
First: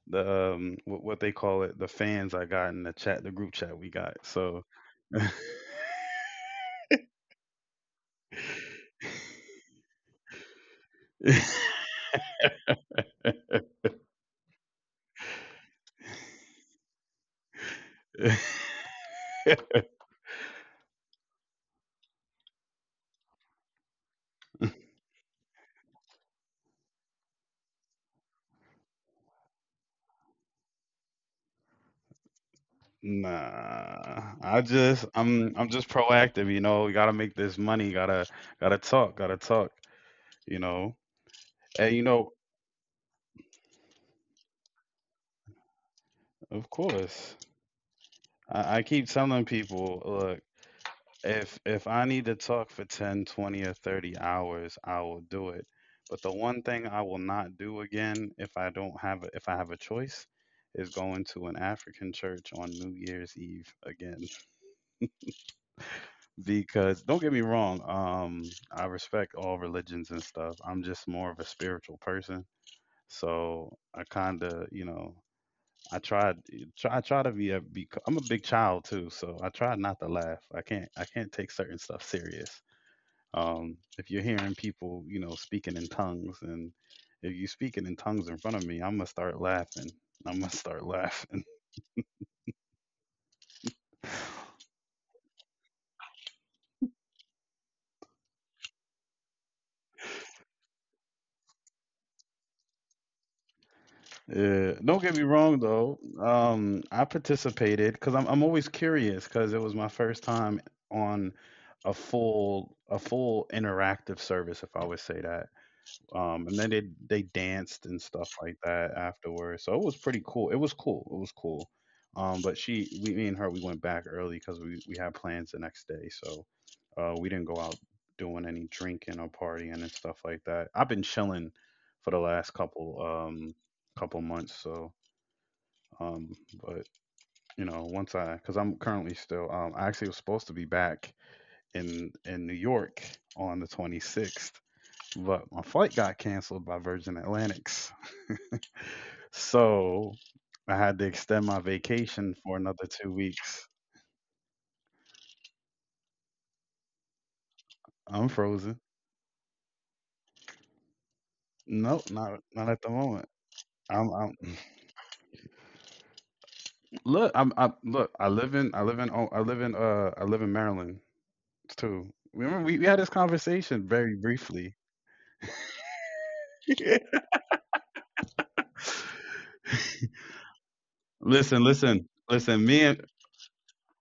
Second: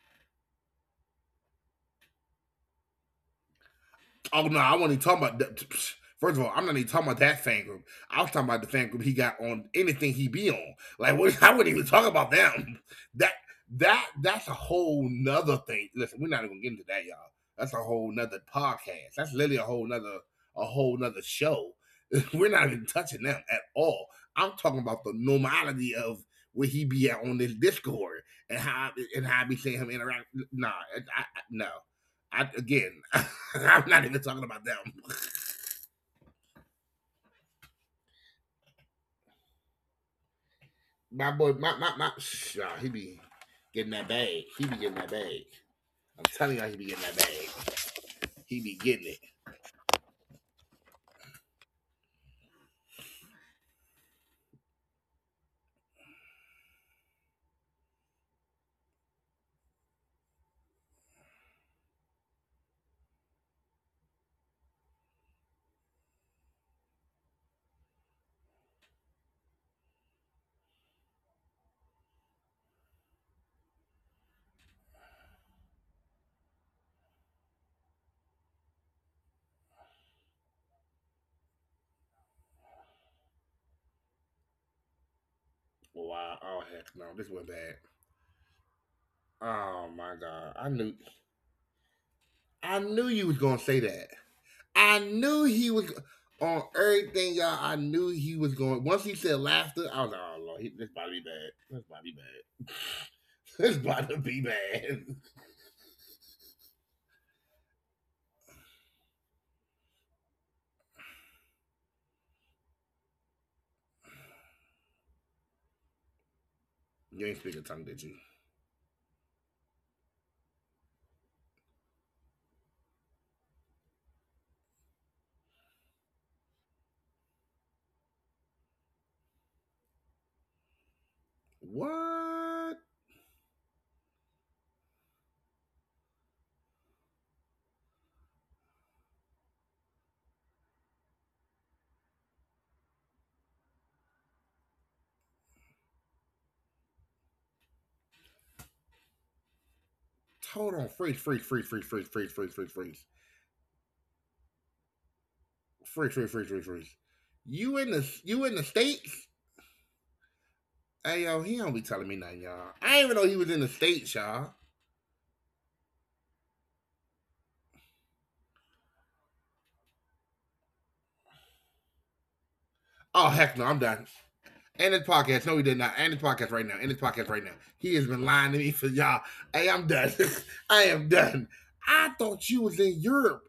Speaker 1: the what they call it, the fans I got in the group chat we got.
Speaker 2: Oh no,
Speaker 1: So
Speaker 2: I wasn't even talking about that. First of all, I'm not even talking about that fan group. I was talking about the fan group he got on anything he be on. Like, what, I wouldn't even talk about them. That that's a whole nother thing. Listen, we're not even gonna get into that, y'all. That's a whole nother podcast. That's literally a whole nother show. We're not even touching them at all. I'm talking about the normality of where he be at on this Discord and how I be seeing him interact. Nah, I, no, I again,
Speaker 1: nah,
Speaker 2: I'm not
Speaker 1: I
Speaker 2: even talking
Speaker 1: just,
Speaker 2: about them.
Speaker 1: I'm just proactive, you know. You gotta make this money, gotta talk, you know.
Speaker 2: My boy, my
Speaker 1: And
Speaker 2: my
Speaker 1: you
Speaker 2: my,
Speaker 1: know,
Speaker 2: Shaw, he be getting that bag. He be getting that bag. I'm telling
Speaker 1: of
Speaker 2: y'all, he be getting that
Speaker 1: course,
Speaker 2: bag. He be
Speaker 1: I keep
Speaker 2: getting it.
Speaker 1: telling people, look, if I need to talk for 10, 20, or 30 hours, I will do it. But the one thing I will not do again, if I don't have a, if I have a choice, is going to an African church on New Year's Eve again. Because don't get me wrong, I respect all religions and stuff. I'm just more of a spiritual person, so I kind of, you know, I try to be I'm a big child too, so I try not to laugh. I can't take certain stuff serious. If you're hearing people, you know, speaking in tongues,
Speaker 2: Wow.
Speaker 1: and
Speaker 2: Oh heck,
Speaker 1: if
Speaker 2: no,
Speaker 1: you're
Speaker 2: this was
Speaker 1: speaking in
Speaker 2: bad.
Speaker 1: tongues in front of me, I'm gonna start laughing.
Speaker 2: Oh
Speaker 1: I'm
Speaker 2: my
Speaker 1: gonna start
Speaker 2: god,
Speaker 1: laughing.
Speaker 2: I knew you was gonna say that. I knew he was on everything, y'all. I knew he was going. Once he said laughter, I was like, oh lord, this about to be bad. This about to be bad. This about to
Speaker 1: Yeah,
Speaker 2: be
Speaker 1: don't get me
Speaker 2: bad.
Speaker 1: wrong though. I participated because I'm always curious, because it was my first time on a full interactive service, if I would say that. And then they
Speaker 2: You
Speaker 1: danced
Speaker 2: ain't
Speaker 1: and
Speaker 2: speaking
Speaker 1: stuff
Speaker 2: tongue,
Speaker 1: like
Speaker 2: did you?
Speaker 1: that afterwards. So it was pretty cool. It was cool. It was cool. But me and her, we went back early because we had plans the next day. So we didn't go out doing any drinking or partying and stuff like that. I've been chilling for the last couple
Speaker 2: What?
Speaker 1: couple months. So um, but you know, because I'm currently still, I actually was supposed to be back in New York on the 26th, but my flight got canceled by Virgin Atlantic's. So I had to extend
Speaker 2: Hold
Speaker 1: my
Speaker 2: on, freeze, freeze,
Speaker 1: vacation
Speaker 2: freeze,
Speaker 1: for
Speaker 2: freeze,
Speaker 1: another
Speaker 2: freeze, freeze,
Speaker 1: two
Speaker 2: freeze, freeze,
Speaker 1: weeks.
Speaker 2: freeze, freeze, freeze, freeze, freeze, freeze.
Speaker 1: I'm
Speaker 2: You in
Speaker 1: frozen.
Speaker 2: the states? Hey
Speaker 1: Nope,
Speaker 2: yo, he
Speaker 1: not
Speaker 2: don't be
Speaker 1: not at the
Speaker 2: telling me nothing,
Speaker 1: moment.
Speaker 2: y'all. I didn't even know he was
Speaker 1: I'm
Speaker 2: in the states, y'all.
Speaker 1: look. I'm, I look. I live in. I live in. Oh, I live in. I live in Maryland too. Remember, we had this conversation
Speaker 2: Oh
Speaker 1: very
Speaker 2: heck no, I'm done.
Speaker 1: briefly.
Speaker 2: End this podcast. No, he did not. End this podcast right now. End this podcast right now. He has been lying to me for y'all. Hey, I'm done. I am
Speaker 1: Listen,
Speaker 2: done.
Speaker 1: listen, listen.
Speaker 2: I
Speaker 1: Me and
Speaker 2: thought you was in Europe.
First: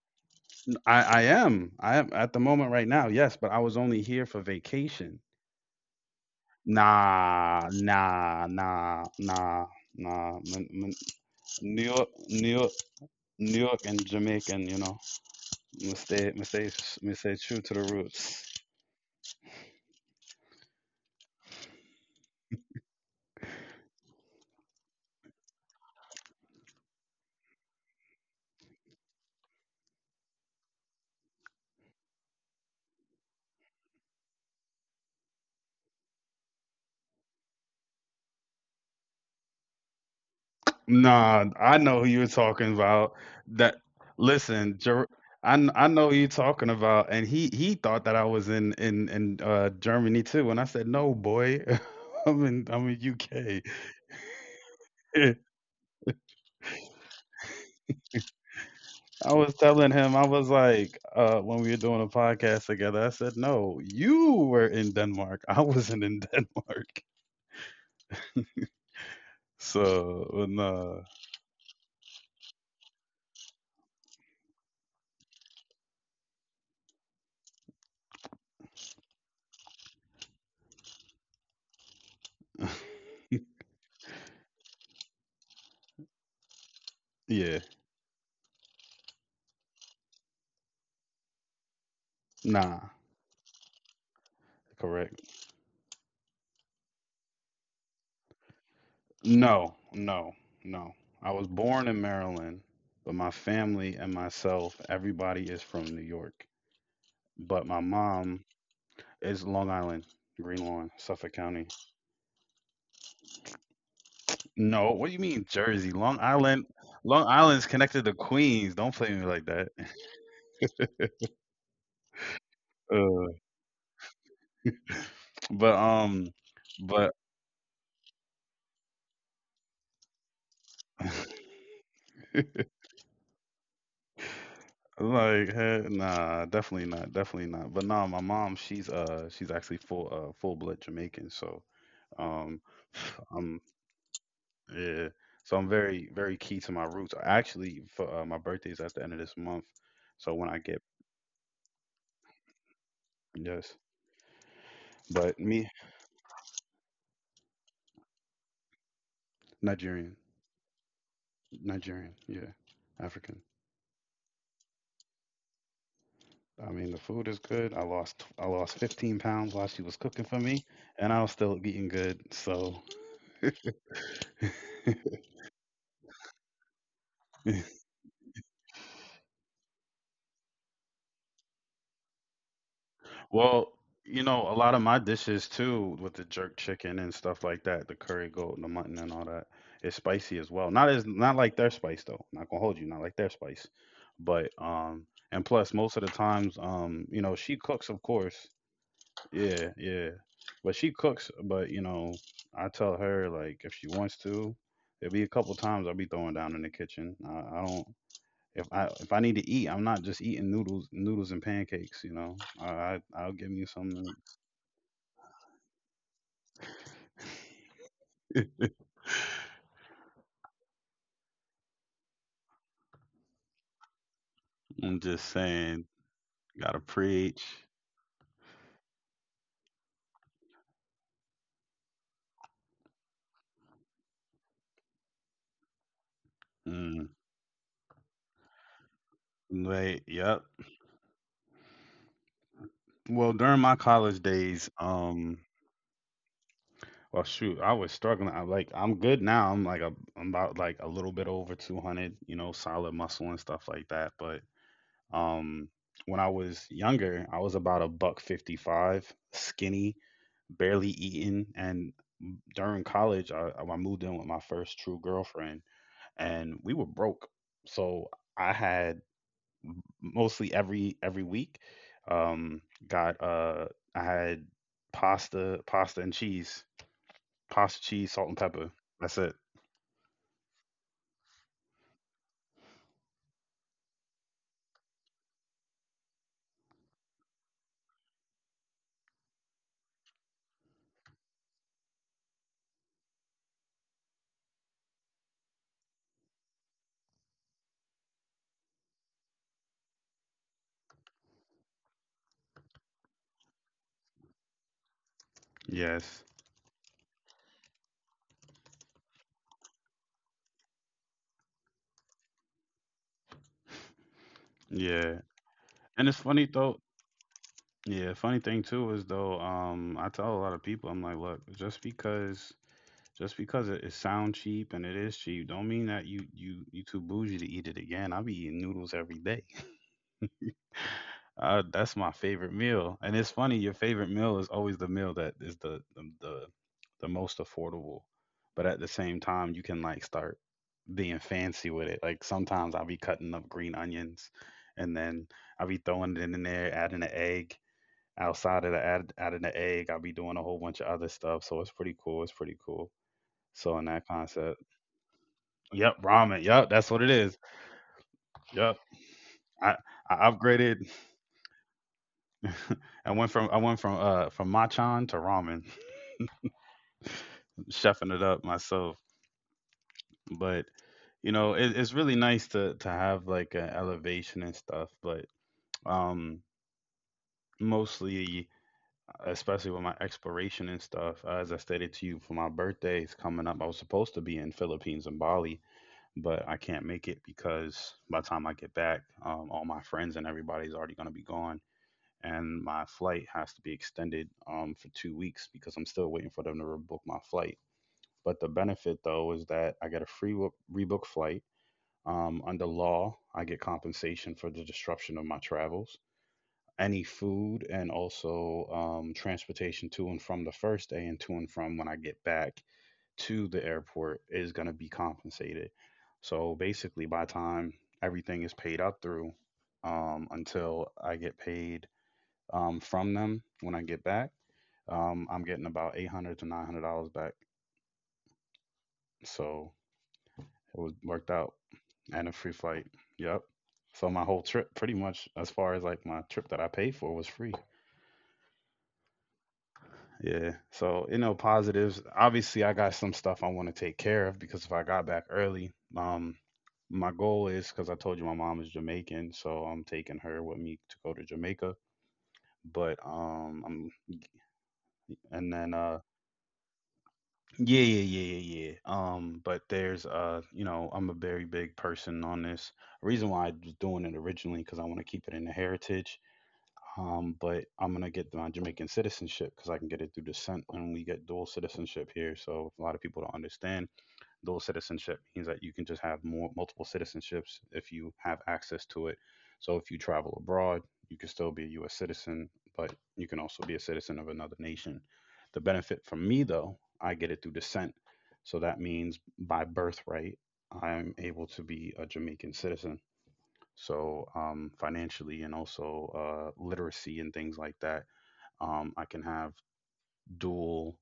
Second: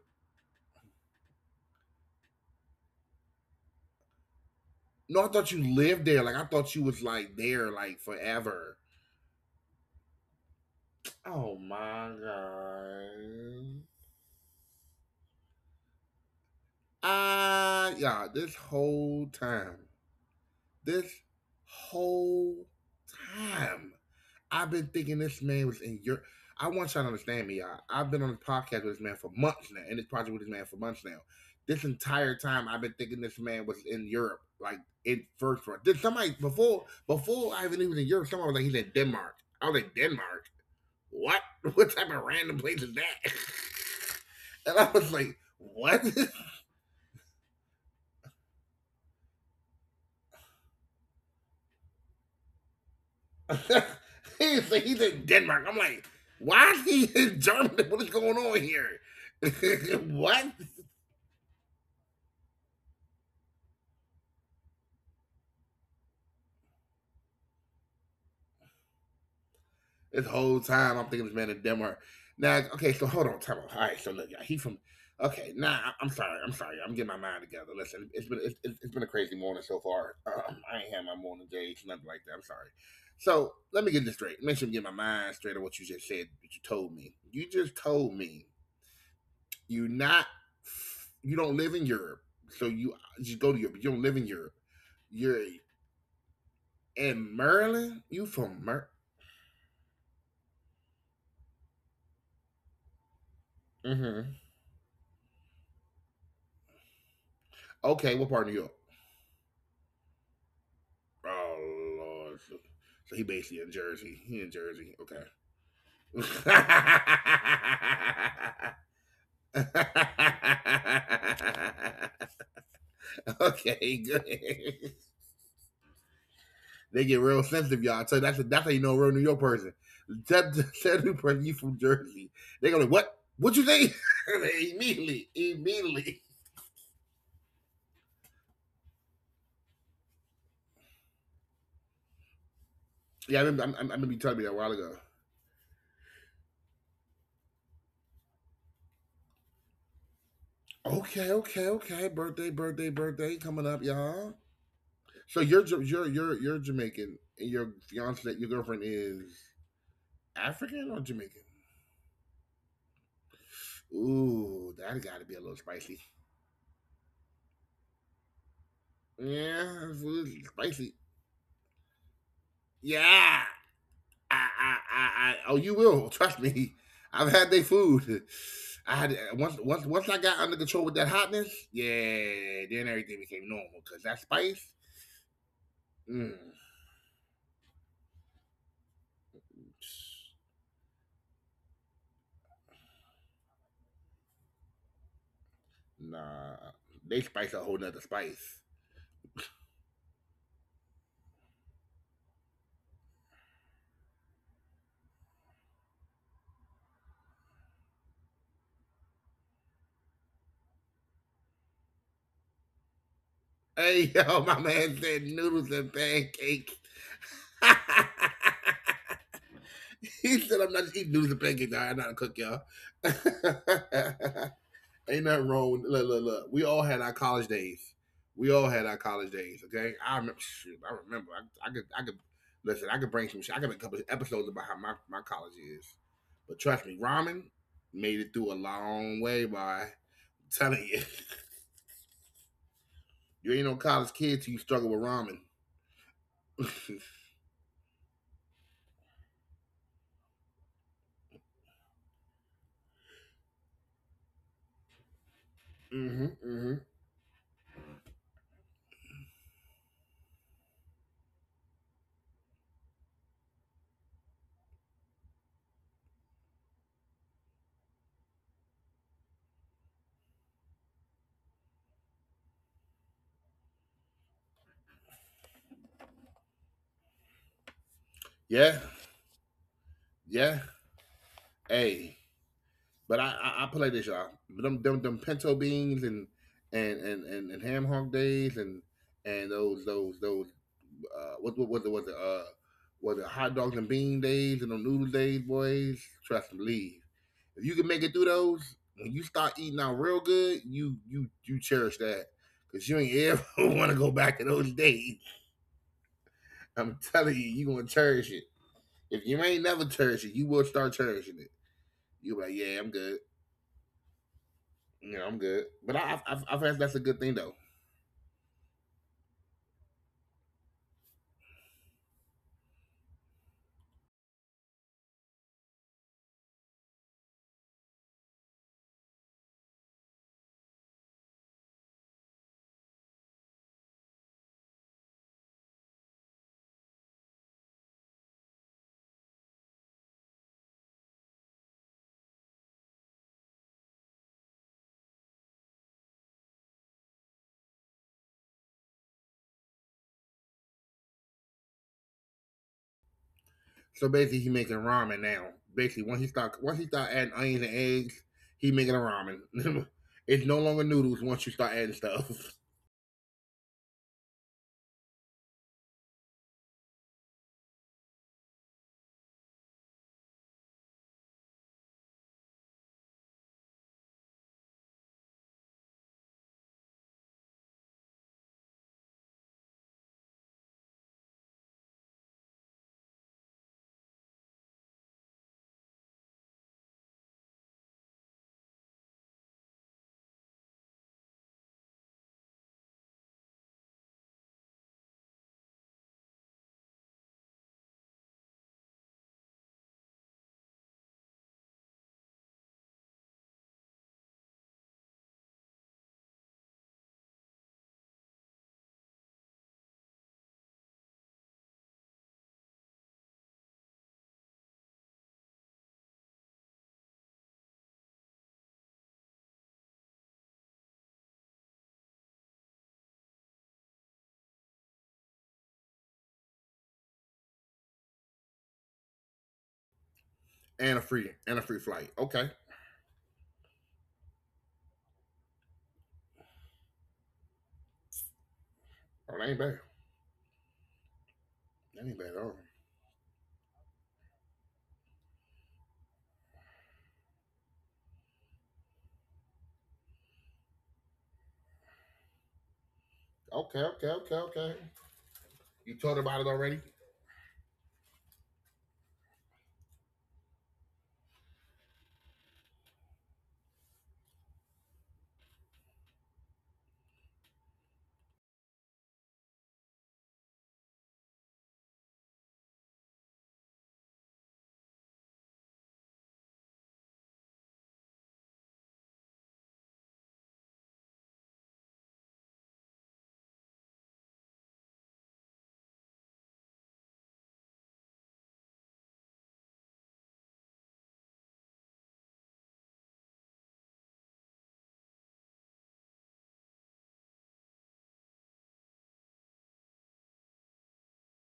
Speaker 1: I am. I am at the moment right now. Yes, but I was only here for
Speaker 2: No,
Speaker 1: vacation.
Speaker 2: I thought you lived there. Like I thought you was like there
Speaker 1: Nah,
Speaker 2: like
Speaker 1: nah,
Speaker 2: forever.
Speaker 1: nah, nah, nah.
Speaker 2: Oh
Speaker 1: New
Speaker 2: my
Speaker 1: York, New York, New
Speaker 2: god.
Speaker 1: York, and Jamaican. You know, me stay, me stay, me stay true
Speaker 2: Ah,
Speaker 1: to the
Speaker 2: yeah,
Speaker 1: roots.
Speaker 2: this whole time, I've been thinking this man was in Europe. I want y'all to understand me, y'all. I've been on this podcast with this man for months now, and this project with this man for months now. This entire time, I've been thinking this man was in Europe, like in first run. Did somebody before I even knew he was in Europe? Someone was like, he's in Denmark. I was like, Denmark? What?
Speaker 1: Nah,
Speaker 2: What
Speaker 1: I
Speaker 2: type
Speaker 1: know
Speaker 2: of
Speaker 1: who you're
Speaker 2: random place
Speaker 1: talking
Speaker 2: is that?
Speaker 1: about. That
Speaker 2: And I
Speaker 1: listen,
Speaker 2: was like, what?
Speaker 1: I know who you're talking about, and he thought that I was in Germany too, and I said, no, boy, I'm in, I'm in UK.
Speaker 2: He's in Denmark. I'm like, why is he in Germany? What is going on here?
Speaker 1: I was telling him, I
Speaker 2: What?
Speaker 1: was like, when we were doing a podcast together, I said, no, you were in Denmark. I wasn't in Denmark.
Speaker 2: This whole
Speaker 1: So,
Speaker 2: time I'm thinking
Speaker 1: no.
Speaker 2: this man in Denmark. Now, okay, so hold on, time out. All right, so look, yeah, he from. Okay, I'm sorry, I'm getting my mind together. Listen, it's been a crazy morning so far. I ain't had my morning days, nothing like that. I'm sorry. So let me get this straight. Make sure I'm getting my mind straight on what you just said. What you told me. You just
Speaker 1: Yeah.
Speaker 2: told me you're not. You don't live in Europe, so you
Speaker 1: Nah.
Speaker 2: just go to Europe. You don't live in Europe. You're
Speaker 1: Correct.
Speaker 2: in Maryland. You from Mer?
Speaker 1: No, No. I was born in Maryland, but my
Speaker 2: Mm-hmm.
Speaker 1: family and myself, everybody is from New York. But
Speaker 2: Okay,
Speaker 1: my
Speaker 2: what part of New York?
Speaker 1: mom is Long Island, Green Lawn, Suffolk
Speaker 2: Oh
Speaker 1: County.
Speaker 2: Lord. So he basically in Jersey. He in Jersey. Okay.
Speaker 1: No, what do you mean Jersey? Long Island. Long Island's connected to Queens. Don't play me like that.
Speaker 2: Okay, good.
Speaker 1: But
Speaker 2: They get real
Speaker 1: but
Speaker 2: sensitive, y'all. That's how you know a real New York person. Tell tell the person you from Jersey. They go like, what? What you think? Immediately,
Speaker 1: like,
Speaker 2: immediately.
Speaker 1: heck nah, definitely not, definitely not. But nah, my mom, she's actually full full blood Jamaican, so um,
Speaker 2: Yeah, I remember.
Speaker 1: um,
Speaker 2: Remember you telling me that a while ago.
Speaker 1: yeah, so I'm very very key to my roots. Actually, for my birthday's at the end of this month, so when I get
Speaker 2: Okay, okay, okay. Birthday, birthday, birthday coming up,
Speaker 1: yes,
Speaker 2: y'all. So
Speaker 1: but
Speaker 2: you're
Speaker 1: me
Speaker 2: you're Jamaican, and your fiance, your girlfriend is
Speaker 1: Nigerian,
Speaker 2: African or Jamaican?
Speaker 1: Nigerian, yeah, African.
Speaker 2: Ooh, that got to be a little spicy.
Speaker 1: I mean, the food is good. I lost 15 pounds
Speaker 2: Yeah,
Speaker 1: while she was
Speaker 2: it's
Speaker 1: cooking for me,
Speaker 2: spicy.
Speaker 1: and I was still eating good.
Speaker 2: Yeah,
Speaker 1: So
Speaker 2: I, I, I, I, oh, you will trust me. I've had their food. I had once I got under control with that hotness. Yeah, then everything became normal
Speaker 1: well,
Speaker 2: because that
Speaker 1: you
Speaker 2: spice.
Speaker 1: know, a lot of my dishes too,
Speaker 2: Mm,
Speaker 1: with the jerk chicken and stuff like that, the curry goat and the mutton and all that, is spicy as well. Not as, not like their spice though. Not gonna hold you, not like their spice. But and plus most of the
Speaker 2: nah,
Speaker 1: times,
Speaker 2: they
Speaker 1: you
Speaker 2: spice
Speaker 1: know,
Speaker 2: a whole
Speaker 1: she
Speaker 2: nother
Speaker 1: cooks of
Speaker 2: spice.
Speaker 1: course. Yeah, yeah. But she cooks, but you know, I tell her, like, if she wants to, there'll be a couple times I'll be throwing down in the kitchen. I don't, if I need to eat, I'm not just eating noodles and pancakes. You know, I I'll give you
Speaker 2: Hey
Speaker 1: something.
Speaker 2: yo, my man said noodles and pancakes. He said I'm not just eating noodles and pancakes. Nah, I'm not a cook, y'all.
Speaker 1: I'm
Speaker 2: Ain't
Speaker 1: just
Speaker 2: nothing wrong with
Speaker 1: saying,
Speaker 2: look. We all had
Speaker 1: gotta
Speaker 2: our college
Speaker 1: preach.
Speaker 2: days. We all had our college days. Okay, I remember. Shoot, I remember. I could listen. I could bring some shit. I could make a couple episodes about how my college is. But trust me,
Speaker 1: Mm,
Speaker 2: ramen made it through a long way, boy. I'm
Speaker 1: Like, yep.
Speaker 2: telling you,
Speaker 1: Well,
Speaker 2: you ain't no
Speaker 1: during my
Speaker 2: college
Speaker 1: college
Speaker 2: kid till you
Speaker 1: days,
Speaker 2: struggle with ramen.
Speaker 1: well, shoot, I was struggling. I'm good now. I'm like, I'm about like a little bit over 200, you know, solid muscle and stuff like that. Um,
Speaker 2: Mm-hmm,
Speaker 1: when I
Speaker 2: mm-hmm.
Speaker 1: was younger, I was about a buck 55, skinny, barely eating, and during college, I moved in with my first true girlfriend, and we were broke. So I had mostly every week, um, got I had pasta, pasta and cheese, pasta, cheese, salt and
Speaker 2: Yeah,
Speaker 1: pepper. That's it.
Speaker 2: yeah. Hey, but I play this y'all. Them pinto beans and and ham hock days and those uh, what what what the what the uh, what the hot dogs and bean days and the noodle days, boys. Trust and believe. If you can make it through those, when you start eating out real good, you cherish that because you ain't ever want to go back to those days.
Speaker 1: Yes.
Speaker 2: I'm telling you, you gonna cherish it. If you ain't never cherish it, you will start cherishing it. You be like, yeah, I'm good. You know, I'm good.
Speaker 1: Yeah.
Speaker 2: But
Speaker 1: And
Speaker 2: I
Speaker 1: it's
Speaker 2: think
Speaker 1: funny
Speaker 2: that's a good
Speaker 1: though.
Speaker 2: thing though.
Speaker 1: Yeah, funny thing too is though, I tell a lot of people, I'm like, look, just because it sounds cheap and it is cheap, don't mean that you too bougie to eat it again. I be eating noodles every day. That's my favorite meal, and it's funny. Your favorite meal is always the meal that is the most affordable, but at the same time, you can like start being fancy with it. Like sometimes I'll be cutting up green onions, and then I'll be throwing it in there, adding an egg. Outside of adding the egg, I'll be doing a whole bunch of other stuff. So it's pretty cool. It's pretty cool.
Speaker 2: So
Speaker 1: So in
Speaker 2: basically,
Speaker 1: that
Speaker 2: he making
Speaker 1: concept,
Speaker 2: ramen now. Basically, once
Speaker 1: yep, ramen.
Speaker 2: he
Speaker 1: Yep,
Speaker 2: start
Speaker 1: that's
Speaker 2: adding
Speaker 1: what it
Speaker 2: onions and
Speaker 1: is.
Speaker 2: eggs, he making a
Speaker 1: Yep,
Speaker 2: ramen.
Speaker 1: I
Speaker 2: It's no
Speaker 1: I
Speaker 2: longer noodles
Speaker 1: upgraded.
Speaker 2: once you start adding stuff.
Speaker 1: I went from machan to ramen. Chefing it up myself. But you know, it's really nice to have like an elevation and stuff. But um, mostly, especially with my exploration and stuff, as I stated to you, for my birthdays coming up, I was supposed to be in Philippines and Bali, but I can't make it because by the time I get back, all my friends and everybody's already gonna be gone. And my flight has to be extended for 2 weeks because I'm still waiting for them to rebook my flight. But the benefit though is that I get a rebook flight. Under law, I get compensation for the disruption of my travels, any food, and also transportation to and from the first day and to and from when I get back to the airport is going to be compensated. So basically, by the time everything is paid up through until I get paid from them when I get back, I'm getting about eight hundred to nine hundred dollars back. So
Speaker 2: And a
Speaker 1: it was worked
Speaker 2: free
Speaker 1: out
Speaker 2: flight. Okay,
Speaker 1: and a free flight. Yep. So my whole trip, pretty much as far as like my trip that I paid for, was free.
Speaker 2: oh that ain't bad.
Speaker 1: Yeah. So you know,
Speaker 2: That ain't bad at
Speaker 1: positives.
Speaker 2: all.
Speaker 1: Obviously, I got some stuff I want to take care of because if I got back early, my goal is because I told you my mom is Jamaican, so I'm taking her with me to go to Jamaica. But
Speaker 2: Okay, okay,
Speaker 1: I'm
Speaker 2: okay, okay.
Speaker 1: and
Speaker 2: You
Speaker 1: then
Speaker 2: told about it already.
Speaker 1: yeah, yeah, yeah, yeah, yeah. But there's you know, I'm a very big person on this. Reason why I was doing it originally because I want to keep it in the heritage. But I'm gonna get my Jamaican citizenship because I can get it through descent, and we get dual citizenship here. So a lot of people don't understand dual citizenship means that you can just have more multiple citizenships if you have access to it. So if you travel abroad, you can still be a U.S. citizen, but you can also be a citizen of another nation. The benefit for me, though, I get it through descent, so that means by birthright, I'm able to be a Jamaican citizen so financially and also literacy and things like that, I can have dual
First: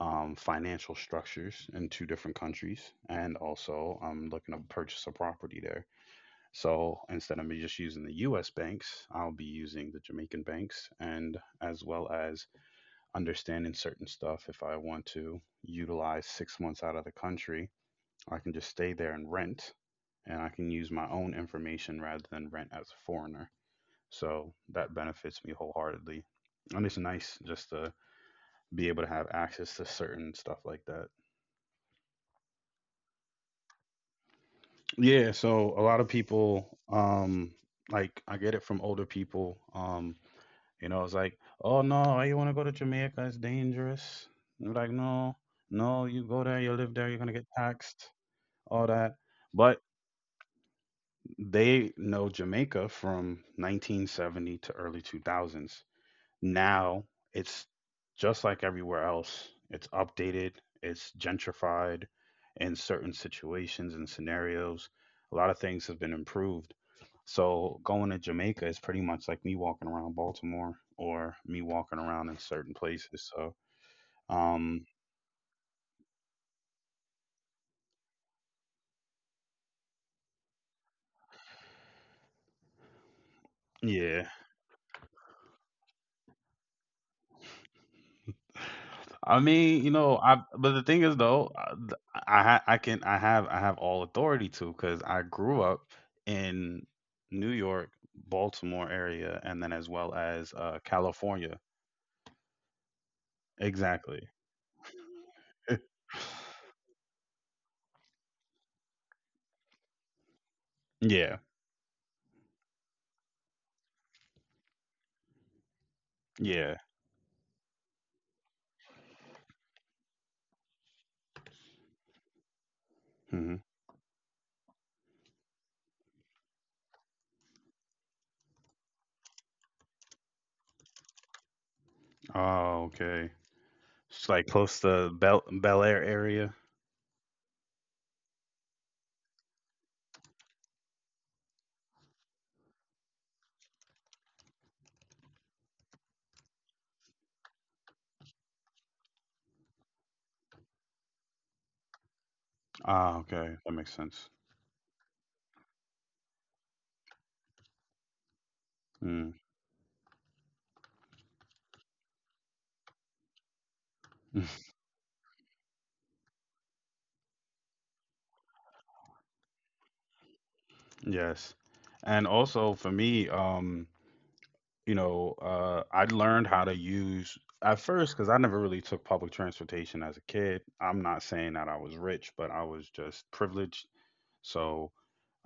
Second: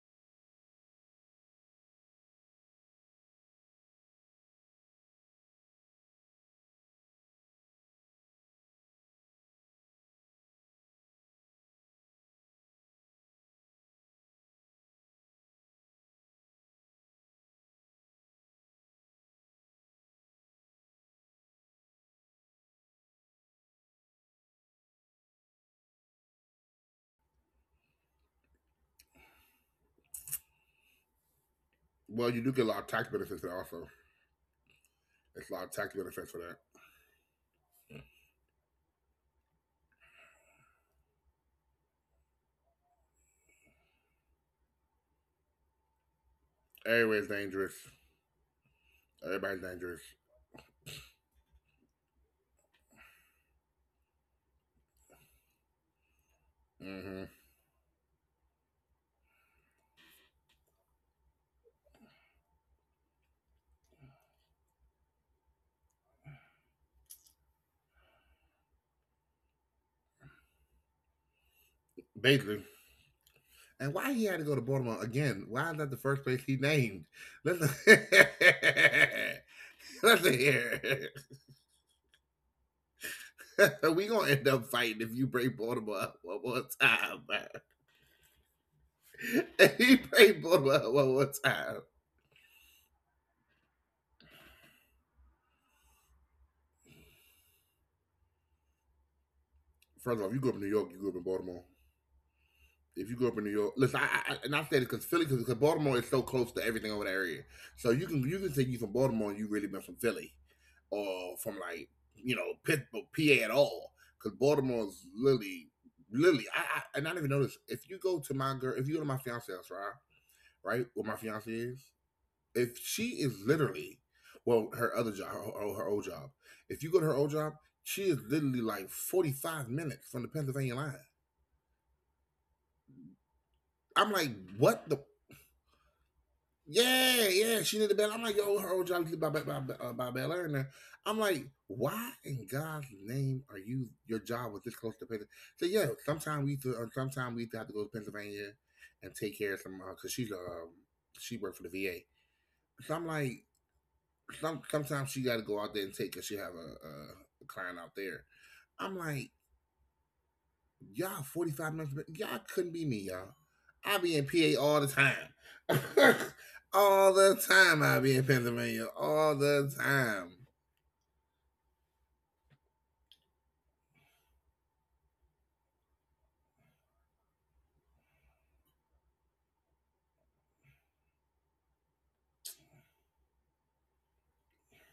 Speaker 1: financial structures in two different countries, and also I'm looking to purchase a property there. So instead of me just using the U.S. banks, I'll be using the Jamaican banks, and as well as understanding certain stuff. If I want to utilize 6 months out of the country, I can just stay there and rent, and I can use my own information rather than rent as a foreigner. So that benefits me wholeheartedly. And it's nice just to be able to have access to certain stuff like that.
Speaker 2: Well, you do get a lot of tax benefits there also.
Speaker 1: Yeah,
Speaker 2: It's a lot of
Speaker 1: so a
Speaker 2: tax
Speaker 1: lot of
Speaker 2: benefits for that.
Speaker 1: people like I get it from older people. You know, it's like, oh no, you wanna go to Jamaica, it's dangerous. And I'm like, no, no, you go there, you live there,
Speaker 2: Everybody's
Speaker 1: you're gonna get
Speaker 2: dangerous.
Speaker 1: taxed, all that.
Speaker 2: Everybody's
Speaker 1: But
Speaker 2: dangerous.
Speaker 1: they know Jamaica from 1970 to early 2000s.
Speaker 2: Mm-hmm.
Speaker 1: Now it's just like everywhere else. It's updated, it's gentrified in certain situations and scenarios. A lot of things have been improved. So going to Jamaica is pretty much like me walking around Baltimore or me walking
Speaker 2: Basically.
Speaker 1: around in certain places. So
Speaker 2: And why he had to go to Baltimore
Speaker 1: um
Speaker 2: again? Why is that the first place he named? Listen. Listen here. We gonna
Speaker 1: yeah,
Speaker 2: end up fighting if you bring Baltimore up one more time, man.
Speaker 1: I
Speaker 2: If
Speaker 1: mean, you
Speaker 2: you
Speaker 1: know,
Speaker 2: bring
Speaker 1: I
Speaker 2: Baltimore
Speaker 1: but the
Speaker 2: up
Speaker 1: thing
Speaker 2: one
Speaker 1: is
Speaker 2: more
Speaker 1: though,
Speaker 2: time.
Speaker 1: I can I have all authority to because I grew up in New York, Baltimore area, and then as well
Speaker 2: First of all, if you
Speaker 1: as
Speaker 2: grew up in New York, you grew up in
Speaker 1: California.
Speaker 2: Baltimore. If you grew up in New York, listen,
Speaker 1: Exactly.
Speaker 2: and I say this because Philly, because Baltimore is so close to everything over the area, so you can say you from Baltimore and you really been from Philly,
Speaker 1: Yeah.
Speaker 2: or from like you know Pittsburgh, PA at all, because Baltimore's literally, literally,
Speaker 1: Yeah.
Speaker 2: I and I didn't even notice if you go to my girl, if you go to my fiance's house, right, right, where my fiance is, if she is
Speaker 1: Hmm.
Speaker 2: literally well her other job her old job if you go to her old job she is literally like 45 minutes from the Pennsylvania line.
Speaker 1: Oh, okay.
Speaker 2: I'm
Speaker 1: It's
Speaker 2: like
Speaker 1: like close
Speaker 2: what the
Speaker 1: to Bel Air area.
Speaker 2: yeah yeah she did the bell I'm like yo her old job is by, by Bel Air and there. I'm like, why in God's name are you your job was this close to Pennsylvania? So yeah, sometimes we have to go to Pennsylvania and take care of some because she's she worked for the VA. So I'm
Speaker 1: Ah,
Speaker 2: like,
Speaker 1: okay, that makes sense.
Speaker 2: sometimes she got to go out there and take because she have a client out there. I'm like,
Speaker 1: Mm.
Speaker 2: y'all 45 minutes, but y'all couldn't be me, y'all. I be in PA all the time. All the time I be in Pennsylvania. All the time.
Speaker 1: Yes. And also for me, you know, I learned how to use at first because I never really took public transportation as a kid. I'm not saying that I was rich, but I was just privileged. So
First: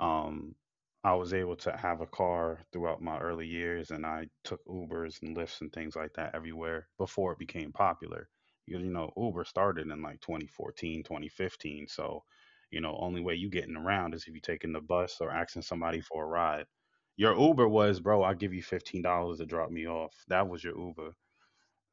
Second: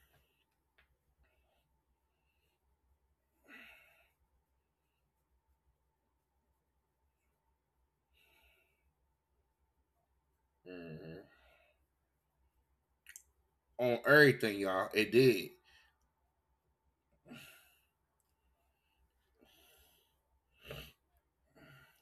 Speaker 1: um, I was able to have a car throughout my early years, and I took Ubers and Lyfts and things like that everywhere before it became popular. Because, you know, Uber started in like 2014,
Speaker 2: Mhm.
Speaker 1: 2015. So, you know, only way you getting around is if
Speaker 2: On
Speaker 1: you taking the
Speaker 2: everything,
Speaker 1: bus
Speaker 2: y'all,
Speaker 1: or
Speaker 2: it
Speaker 1: asking
Speaker 2: did.
Speaker 1: somebody for a ride. Your Uber was, bro, I'll give you $15 to drop me off. That was your Uber.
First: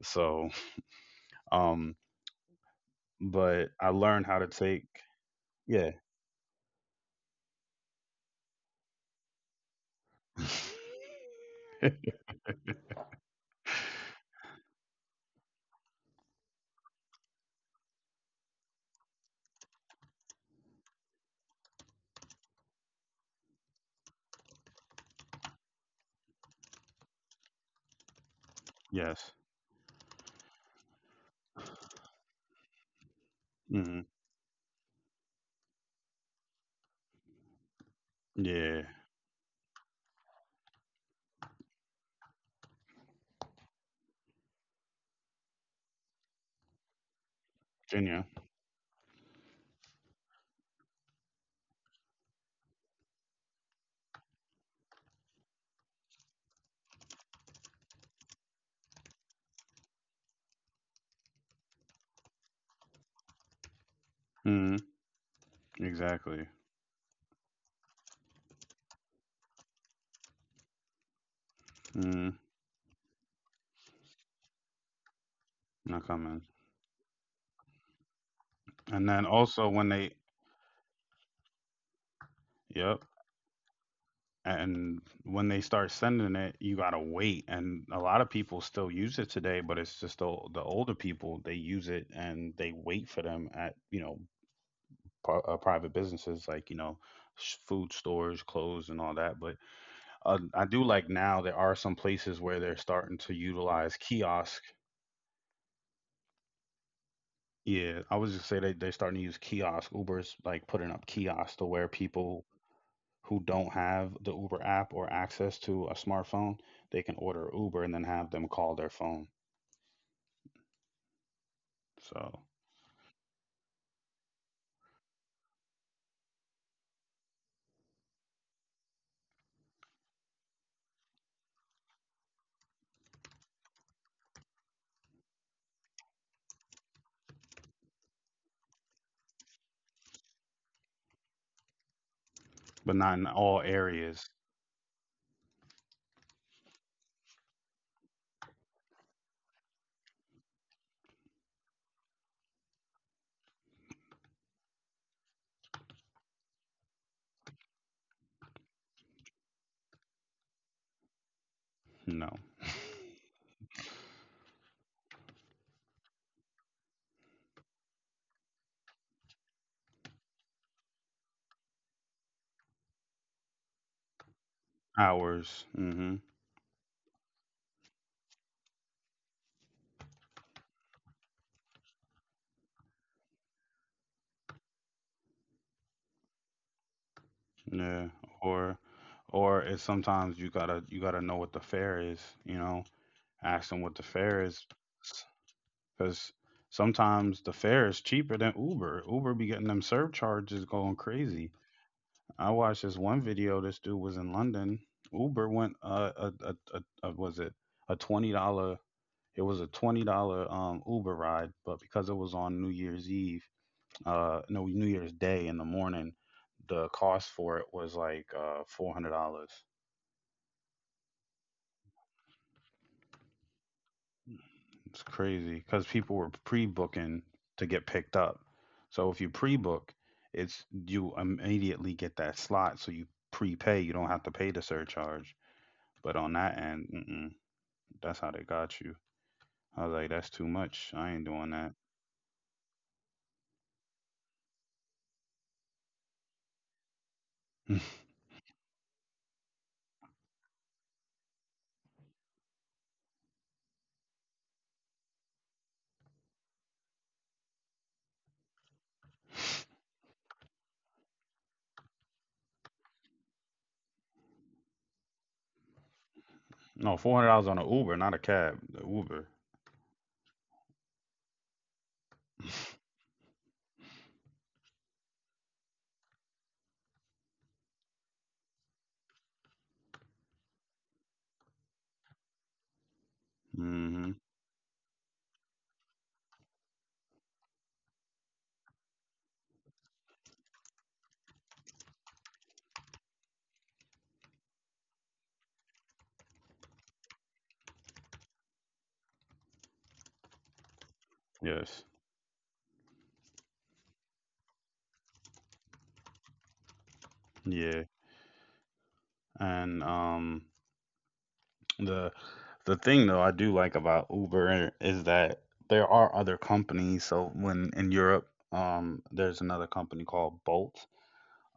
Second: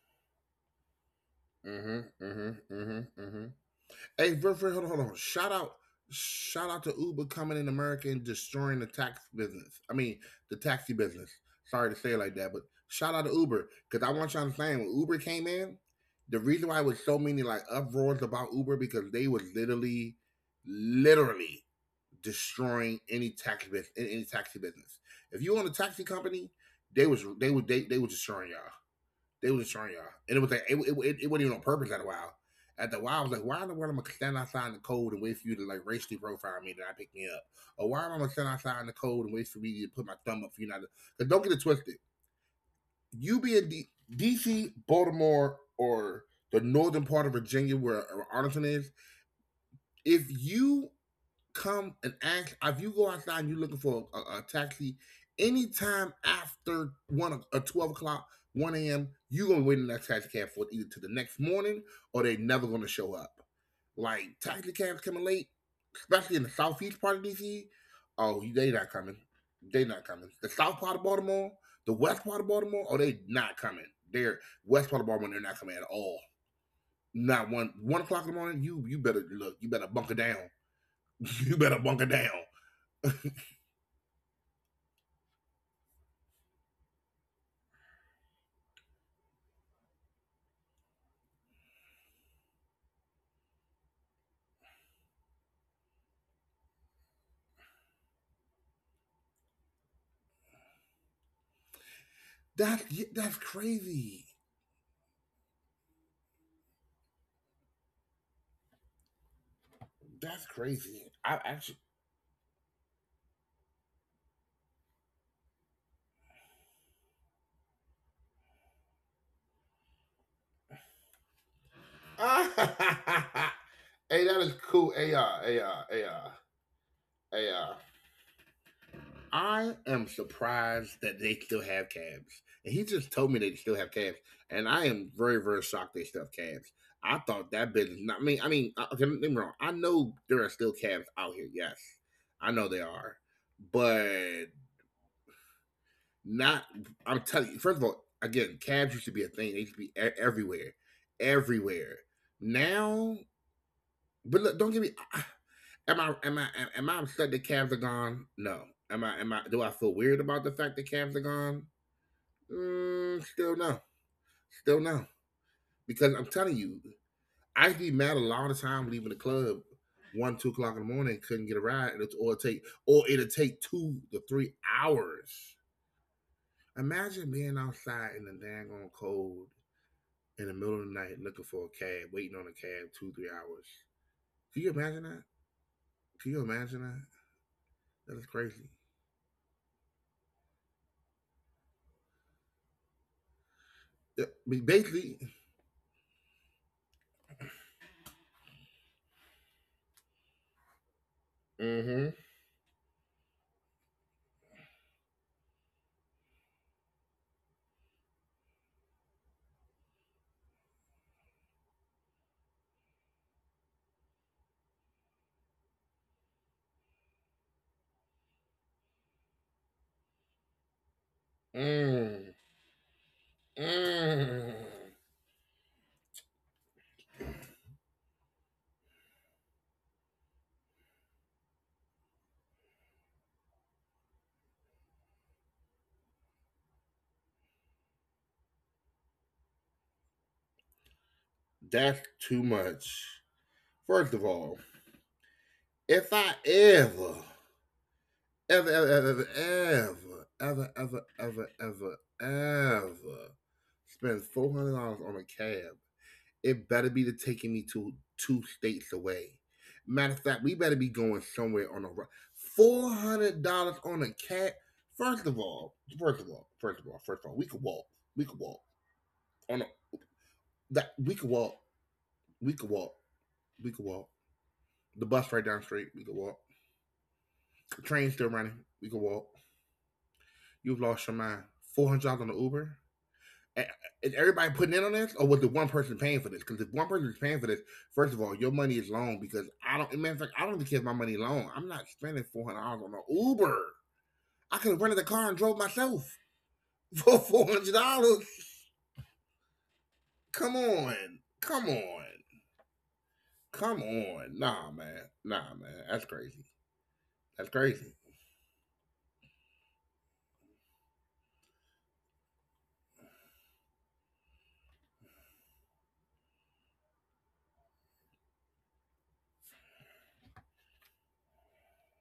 Speaker 1: So, um,
Speaker 2: Mm-hmm. Mm-hmm. Mm-hmm. Mm-hmm.
Speaker 1: but I
Speaker 2: Hey, bro,
Speaker 1: learned how
Speaker 2: bro,
Speaker 1: to
Speaker 2: hold on.
Speaker 1: take, yeah.
Speaker 2: Shout out to Uber coming in America and destroying the tax business. The taxi business. Sorry to say it like that, but shout out to Uber because I want you to understand when Uber came in, the reason why it was so many like uproars about Uber because they was literally destroying any tax business, any taxi business. If you own a taxi company, they was they would they were destroying y'all. They was
Speaker 1: Yes.
Speaker 2: destroying y'all, and it was like it wasn't even on purpose at a while. At the while, I was like, why in the world am I gonna stand
Speaker 1: Hmm.
Speaker 2: outside in the cold and wait for you to like racially profile me and I pick me up, or why am I gonna stand outside in the cold
Speaker 1: Yeah.
Speaker 2: and wait for me to put my thumb up for you not to? Because don't get it twisted. You being DC, Baltimore, or the northern part of Virginia where Arlington
Speaker 1: Virginia.
Speaker 2: is, if you come and ask, if you go outside and you're looking for a taxi anytime after one, or 12 o'clock, 1 a.m., you're gonna wait in that taxi cab for either to the next morning or they're never gonna show up. Like, taxi cabs
Speaker 1: Mm-hmm.
Speaker 2: coming late, especially in the
Speaker 1: Exactly.
Speaker 2: southeast part of DC. Oh, they not coming. They not coming the south part of Baltimore. The west part of
Speaker 1: Mm,
Speaker 2: Baltimore, oh, they not coming. They're West part of Baltimore, they're not coming at all.
Speaker 1: not coming.
Speaker 2: Not one o'clock in the morning. You
Speaker 1: And
Speaker 2: better
Speaker 1: then
Speaker 2: look, you
Speaker 1: also
Speaker 2: better
Speaker 1: when
Speaker 2: bunker
Speaker 1: they,
Speaker 2: down. You better bunker down.
Speaker 1: yep. And when they start sending it, you gotta wait. And a lot of people still use it today, but it's just the older people they use it and they wait for them at you know private businesses like you know food stores, clothes, and all that. But I do like now there are some places where they're
Speaker 2: That,
Speaker 1: starting
Speaker 2: yeah,
Speaker 1: to
Speaker 2: that's
Speaker 1: utilize
Speaker 2: crazy.
Speaker 1: kiosk. Yeah, I was just say they they're starting to use kiosk. Uber's like
Speaker 2: That's
Speaker 1: putting up
Speaker 2: crazy.
Speaker 1: kiosks to
Speaker 2: I
Speaker 1: where
Speaker 2: actually.
Speaker 1: people who don't have the Uber app or access to a smartphone, they can order Uber and then have them call their phone. So,
Speaker 2: Hey, that is cool. AR. I am surprised that they still have cabs. And he just told me they still have cabs, and I am very, very shocked they still have cabs. I thought that business. Not I mean, okay, don't get me wrong. I know there are still cabs out here. Yes, I know
Speaker 1: but
Speaker 2: they
Speaker 1: not in
Speaker 2: are,
Speaker 1: all areas.
Speaker 2: but not. I'm telling you, first of all, again, cabs used to be a thing. They used to be everywhere, everywhere. Now, but look, don't get me. Am I am I upset that cabs are gone? No. Am I do I feel weird about the fact that cabs are gone?
Speaker 1: No
Speaker 2: Mm, still no, still no. Because I'm telling you, I would be mad a lot of the time leaving the club 1, 2 o'clock in the morning, couldn't get a ride, and it's- or it take or it'll take 2 to 3 hours.
Speaker 1: hours. Hmm.
Speaker 2: Imagine being outside in the daggone cold in the middle of the night looking for a cab, waiting on a cab two, 3 hours. Can you imagine that? Can you imagine that? That is
Speaker 1: Yeah.
Speaker 2: crazy.
Speaker 1: Or, or it's sometimes you gotta know what the fare is. You know, ask them
Speaker 2: Yeah,
Speaker 1: what the fare is,
Speaker 2: basically.
Speaker 1: because sometimes the fare is cheaper than Uber. Uber be getting them surcharges going crazy.
Speaker 2: Mm-hmm.
Speaker 1: I watched this one video. This dude was in London. Uber went a was it a $20? It was a $20 Uber ride, but because it was on New Year's Eve, no New Year's Day in the morning, the cost for it was like $400.
Speaker 2: Mm, mm,
Speaker 1: It's crazy because people were pre-booking to get picked up. So if you pre-book, it's you immediately get that slot. So you prepay. You don't have to pay the surcharge. But on that end, mm-mm. That's how they got you. I was like, that's too much. I ain't doing
Speaker 2: that's
Speaker 1: that.
Speaker 2: too much. First of all, if I ever, ever, ever, ever, ever, ever, ever, ever, ever, ever spend $400 on a cab, it better be to taking me to two states away. Matter of fact, we better be going somewhere on a ride. $400 on a cat. First of all, first of all, first of all, first of all, we could walk.
Speaker 1: No, four
Speaker 2: We
Speaker 1: hundred
Speaker 2: could
Speaker 1: dollars
Speaker 2: walk.
Speaker 1: on an Uber, not a cab.
Speaker 2: On a,
Speaker 1: The Uber.
Speaker 2: that. We could walk. We could walk. We could walk. The bus right down the street. We could walk. The train's still running. We could walk. You've lost your mind. $400 on the Uber. Is everybody putting in on
Speaker 1: Mm-hmm.
Speaker 2: this, or was the one person paying for this? Because if one person is paying for this, first of all, your money is long because I don't. Matter of fact, I don't even care if my money is long. I'm not spending $400 on an Uber. I could have rented a car and drove myself for $400. Come on, come on,
Speaker 1: Yes.
Speaker 2: come on. Nah, man. That's crazy. That's crazy.
Speaker 1: Yeah. And the the thing though I do like about Uber is that there are other companies. So when in Europe, there's another company called Bolt.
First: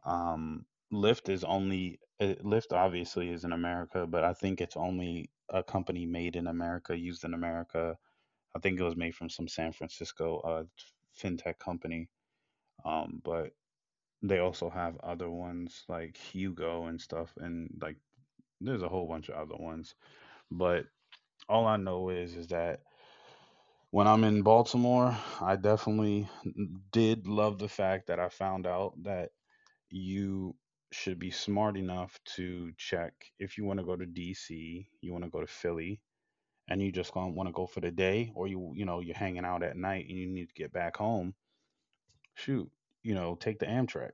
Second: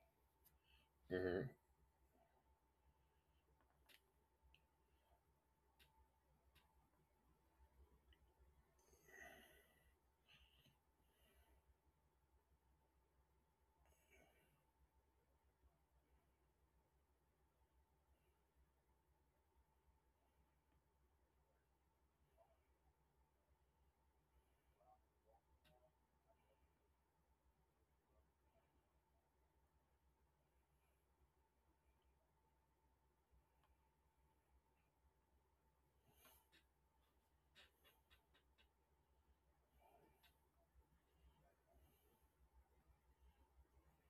Speaker 1: Um, Lyft
Speaker 2: Mm-hmm.
Speaker 1: is only Lyft obviously is in America, but I think it's only a company made in America, used in America, I think it was made from some San Francisco fintech company. But they also have other ones like Hugo and stuff, and like there's a whole bunch of other ones. But all I know is that when I'm in Baltimore, I definitely did love the fact that I found out that you should be smart enough to check if you want to go to DC, you want to go to Philly, and you just want to go for the day, or you know you're hanging out at night and you need to get back home shoot, you know, take the Amtrak.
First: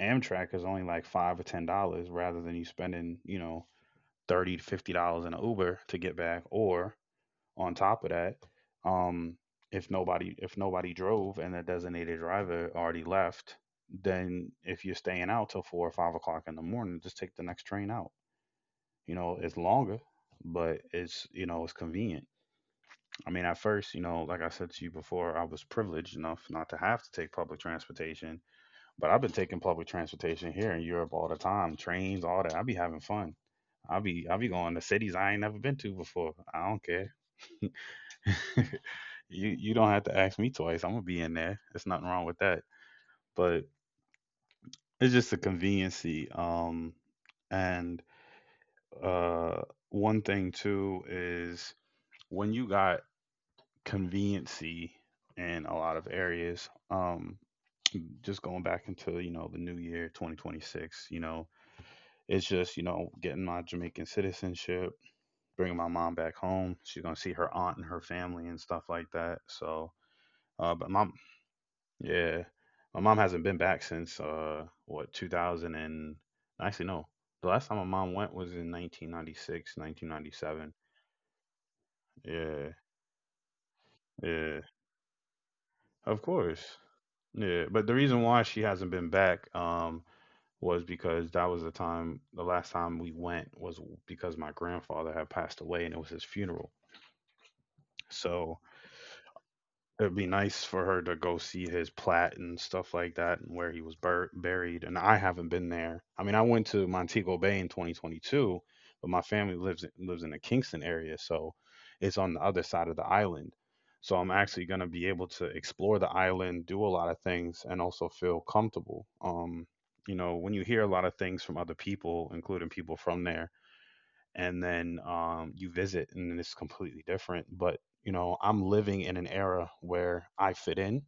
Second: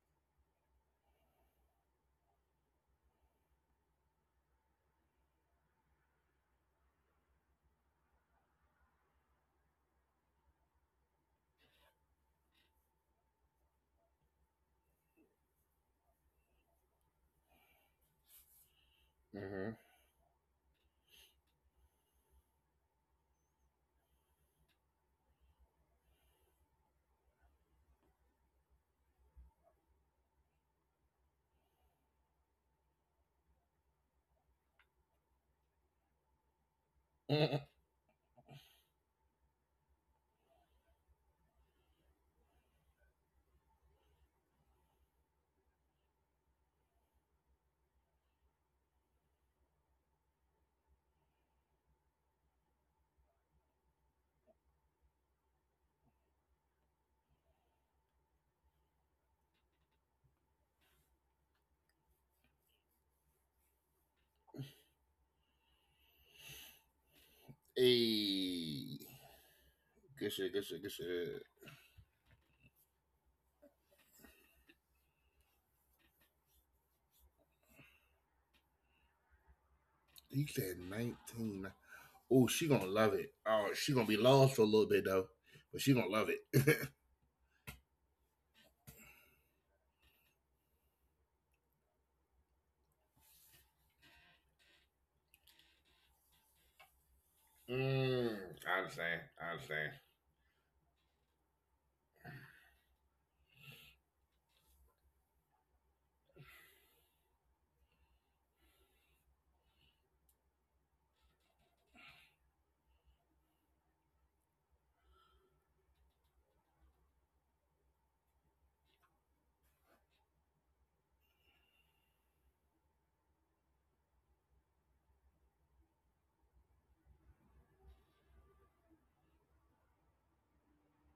Speaker 1: Amtrak is only like $5 or $10 rather than you spending, you know, $30 to $50 in an Uber to get back. Or on top of that, um, if nobody drove and the designated driver already left, then if you're staying out till 4 or 5 o'clock in the morning, just take the next train out. You know, it's
Speaker 2: Mm-hmm.
Speaker 1: longer, but it's it's convenient. I mean, at first, you know, like I said to you before, I was privileged enough not to have to take public transportation. But I've been taking public transportation here in Europe all the time, trains, all that. I be having fun. I be going to cities I ain't never been to before. I don't care.
Speaker 2: Mm-hmm.
Speaker 1: you don't have to ask me twice. I'm gonna be in there. There's nothing wrong with that. But it's just a conveniency. And uh, one thing too is when you got conveniency in a lot of areas. Just going back into, you know, the new year 2026. You know, it's just, you know, getting my Jamaican citizenship, bringing my mom back home. She's going to see her aunt and her family and stuff
Speaker 2: Hey,
Speaker 1: like that. So, but
Speaker 2: good
Speaker 1: mom,
Speaker 2: shit.
Speaker 1: yeah, my mom hasn't been back since, what, 2000 and actually, no. The last time my mom went was in 1996,
Speaker 2: He
Speaker 1: 1997.
Speaker 2: said 19. Oh,
Speaker 1: Yeah,
Speaker 2: she gonna love it. Oh, she gonna be lost
Speaker 1: yeah,
Speaker 2: for a little bit though, but she gonna
Speaker 1: of
Speaker 2: love it.
Speaker 1: course. Yeah, but the reason why she hasn't been back was because that was the time the last time we went was because my grandfather had passed away and it was his funeral.
Speaker 2: Mm,
Speaker 1: So
Speaker 2: I understand. I understand.
Speaker 1: it'd be nice for her to go see his plat and stuff like that and where he was buried. And I haven't been there. I mean, I went to Montego Bay in 2022, but my family lives in the Kingston area, so it's on the other side of the island. So I'm actually going to be able to explore the island, do a lot of things and also feel comfortable. You know, when you hear a lot of things from other people, including people from there, and then you visit and then it's completely different. But you know, I'm living in an era where I fit in.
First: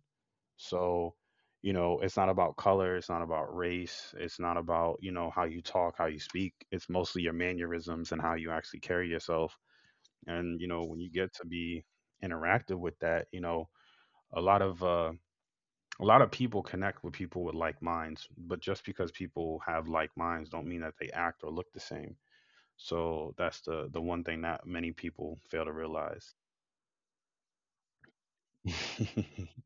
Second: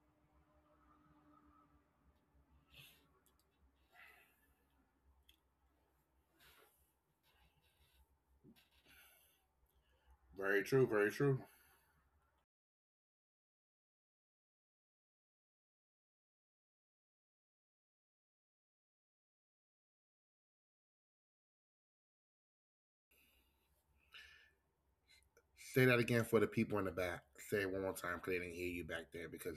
Speaker 1: So you know, it's not about color, it's not about race, it's not about, you know, how you talk, how you speak. It's mostly your mannerisms and how you actually carry yourself. And
Speaker 2: Very
Speaker 1: you know,
Speaker 2: true.
Speaker 1: when you
Speaker 2: Very
Speaker 1: get
Speaker 2: true.
Speaker 1: to be interactive with that, you know, a lot of uh, a lot of people connect with people with like minds, but just because people have like minds don't mean that they act or look the same. So that's the one thing not many people fail to
Speaker 2: Say that again
Speaker 1: realize.
Speaker 2: for the people in the back. Say it one more time because they didn't hear you back there because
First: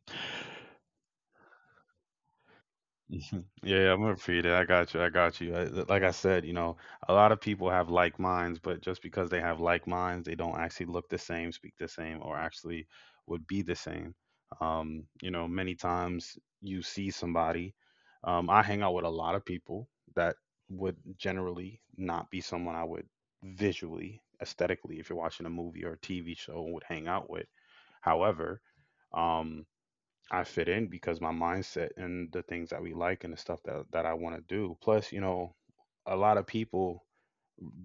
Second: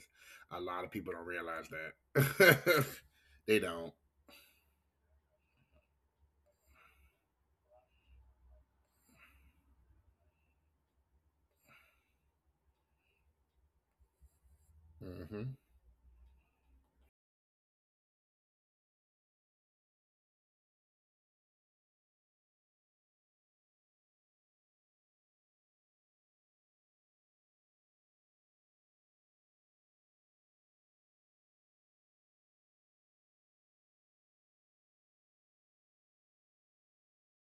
Speaker 2: a lot of people don't realize that.
Speaker 1: Mhm.
Speaker 2: They
Speaker 1: Yeah,
Speaker 2: don't.
Speaker 1: I'm gonna repeat it. I got you. I got you. I, like I said, you know, a lot of people have like minds, but just because they have like minds, they don't actually look the same, speak the same, or actually would be the same. You know,
Speaker 2: Hmm.
Speaker 1: many times you see somebody. I hang out with a lot of people that would generally not be someone I would visually, aesthetically, if you're watching a movie or a TV show, would hang out with. However, um, I fit in because my mindset and the things that we like and the stuff that I want to do. Plus, you know, a lot of people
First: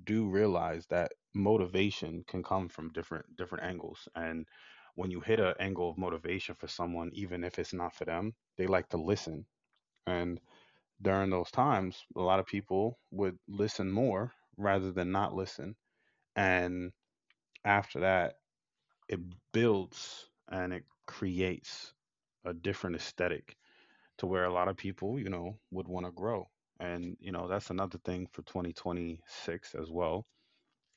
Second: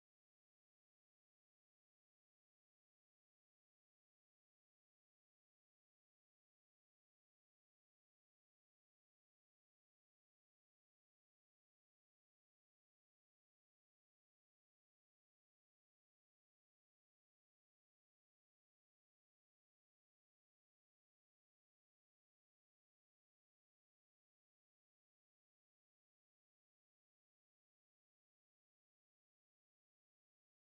Speaker 1: do realize that motivation can come from different angles. And when you hit an angle of motivation for someone, even if it's not for them, they like to listen. And during those times, a lot of people would listen more rather than not listen. And after that, it builds and it creates a different aesthetic to where a lot of people, you know, would want to grow. And, you know, that's another thing for 2026 as well.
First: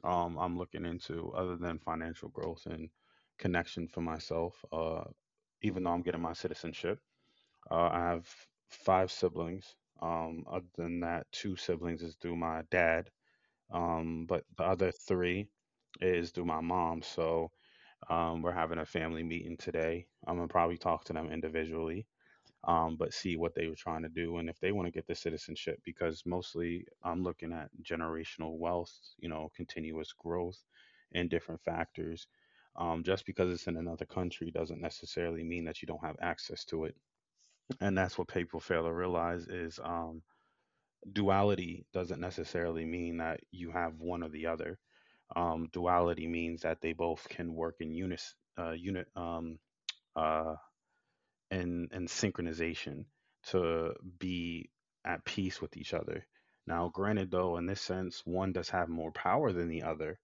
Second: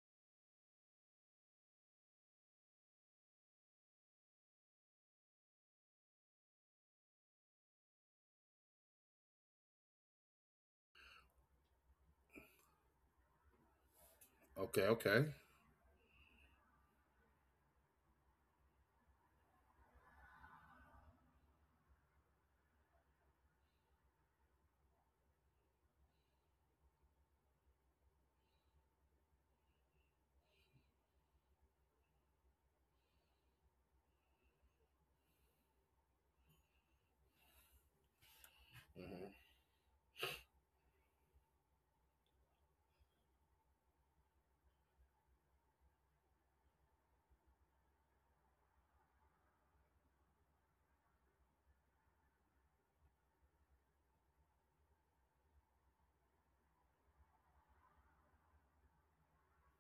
Speaker 1: I'm looking into other than financial growth and connection for myself. Even though I'm getting my citizenship, I have five siblings. Other than that, two siblings is through my dad. But the other
Speaker 2: Okay. Okay.
Speaker 1: three is through my mom. So, we're having a family meeting today. I'm gonna probably talk to them individually, but see what they were trying to do and if they want to get the citizenship, because mostly I'm looking at generational wealth, you know, continuous growth and different factors. Just because it's in another country doesn't necessarily mean that you don't have access to it. And that's what people fail to realize is, duality doesn't necessarily mean that you have one or the other. Duality means that they both can work in unit, uh, and synchronization to be at peace with each other. Now, granted, though, in this sense, one does have more power than the other,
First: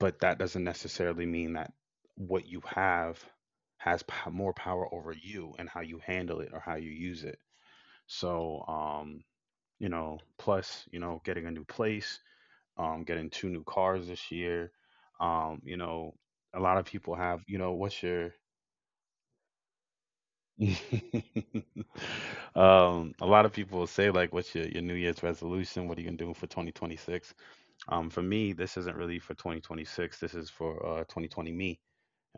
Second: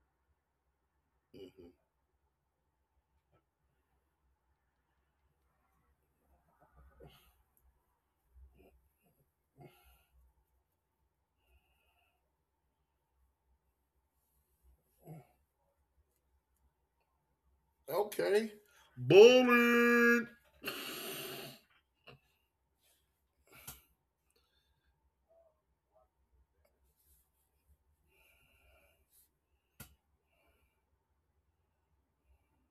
Speaker 1: but that doesn't necessarily mean
Speaker 2: Hmm.
Speaker 1: that what you have has more power over you and how you handle it or how you use it. So, you know, plus, you know, getting a new place, getting two new cars this year, you know, a lot of people have, you know, what's your.
Speaker 2: Okay. Bullet.
Speaker 1: A lot of people will say like, "What's your New Year's resolution? What are you gonna do for 2026?" For me, this isn't really for 2026. This is for 2020 me,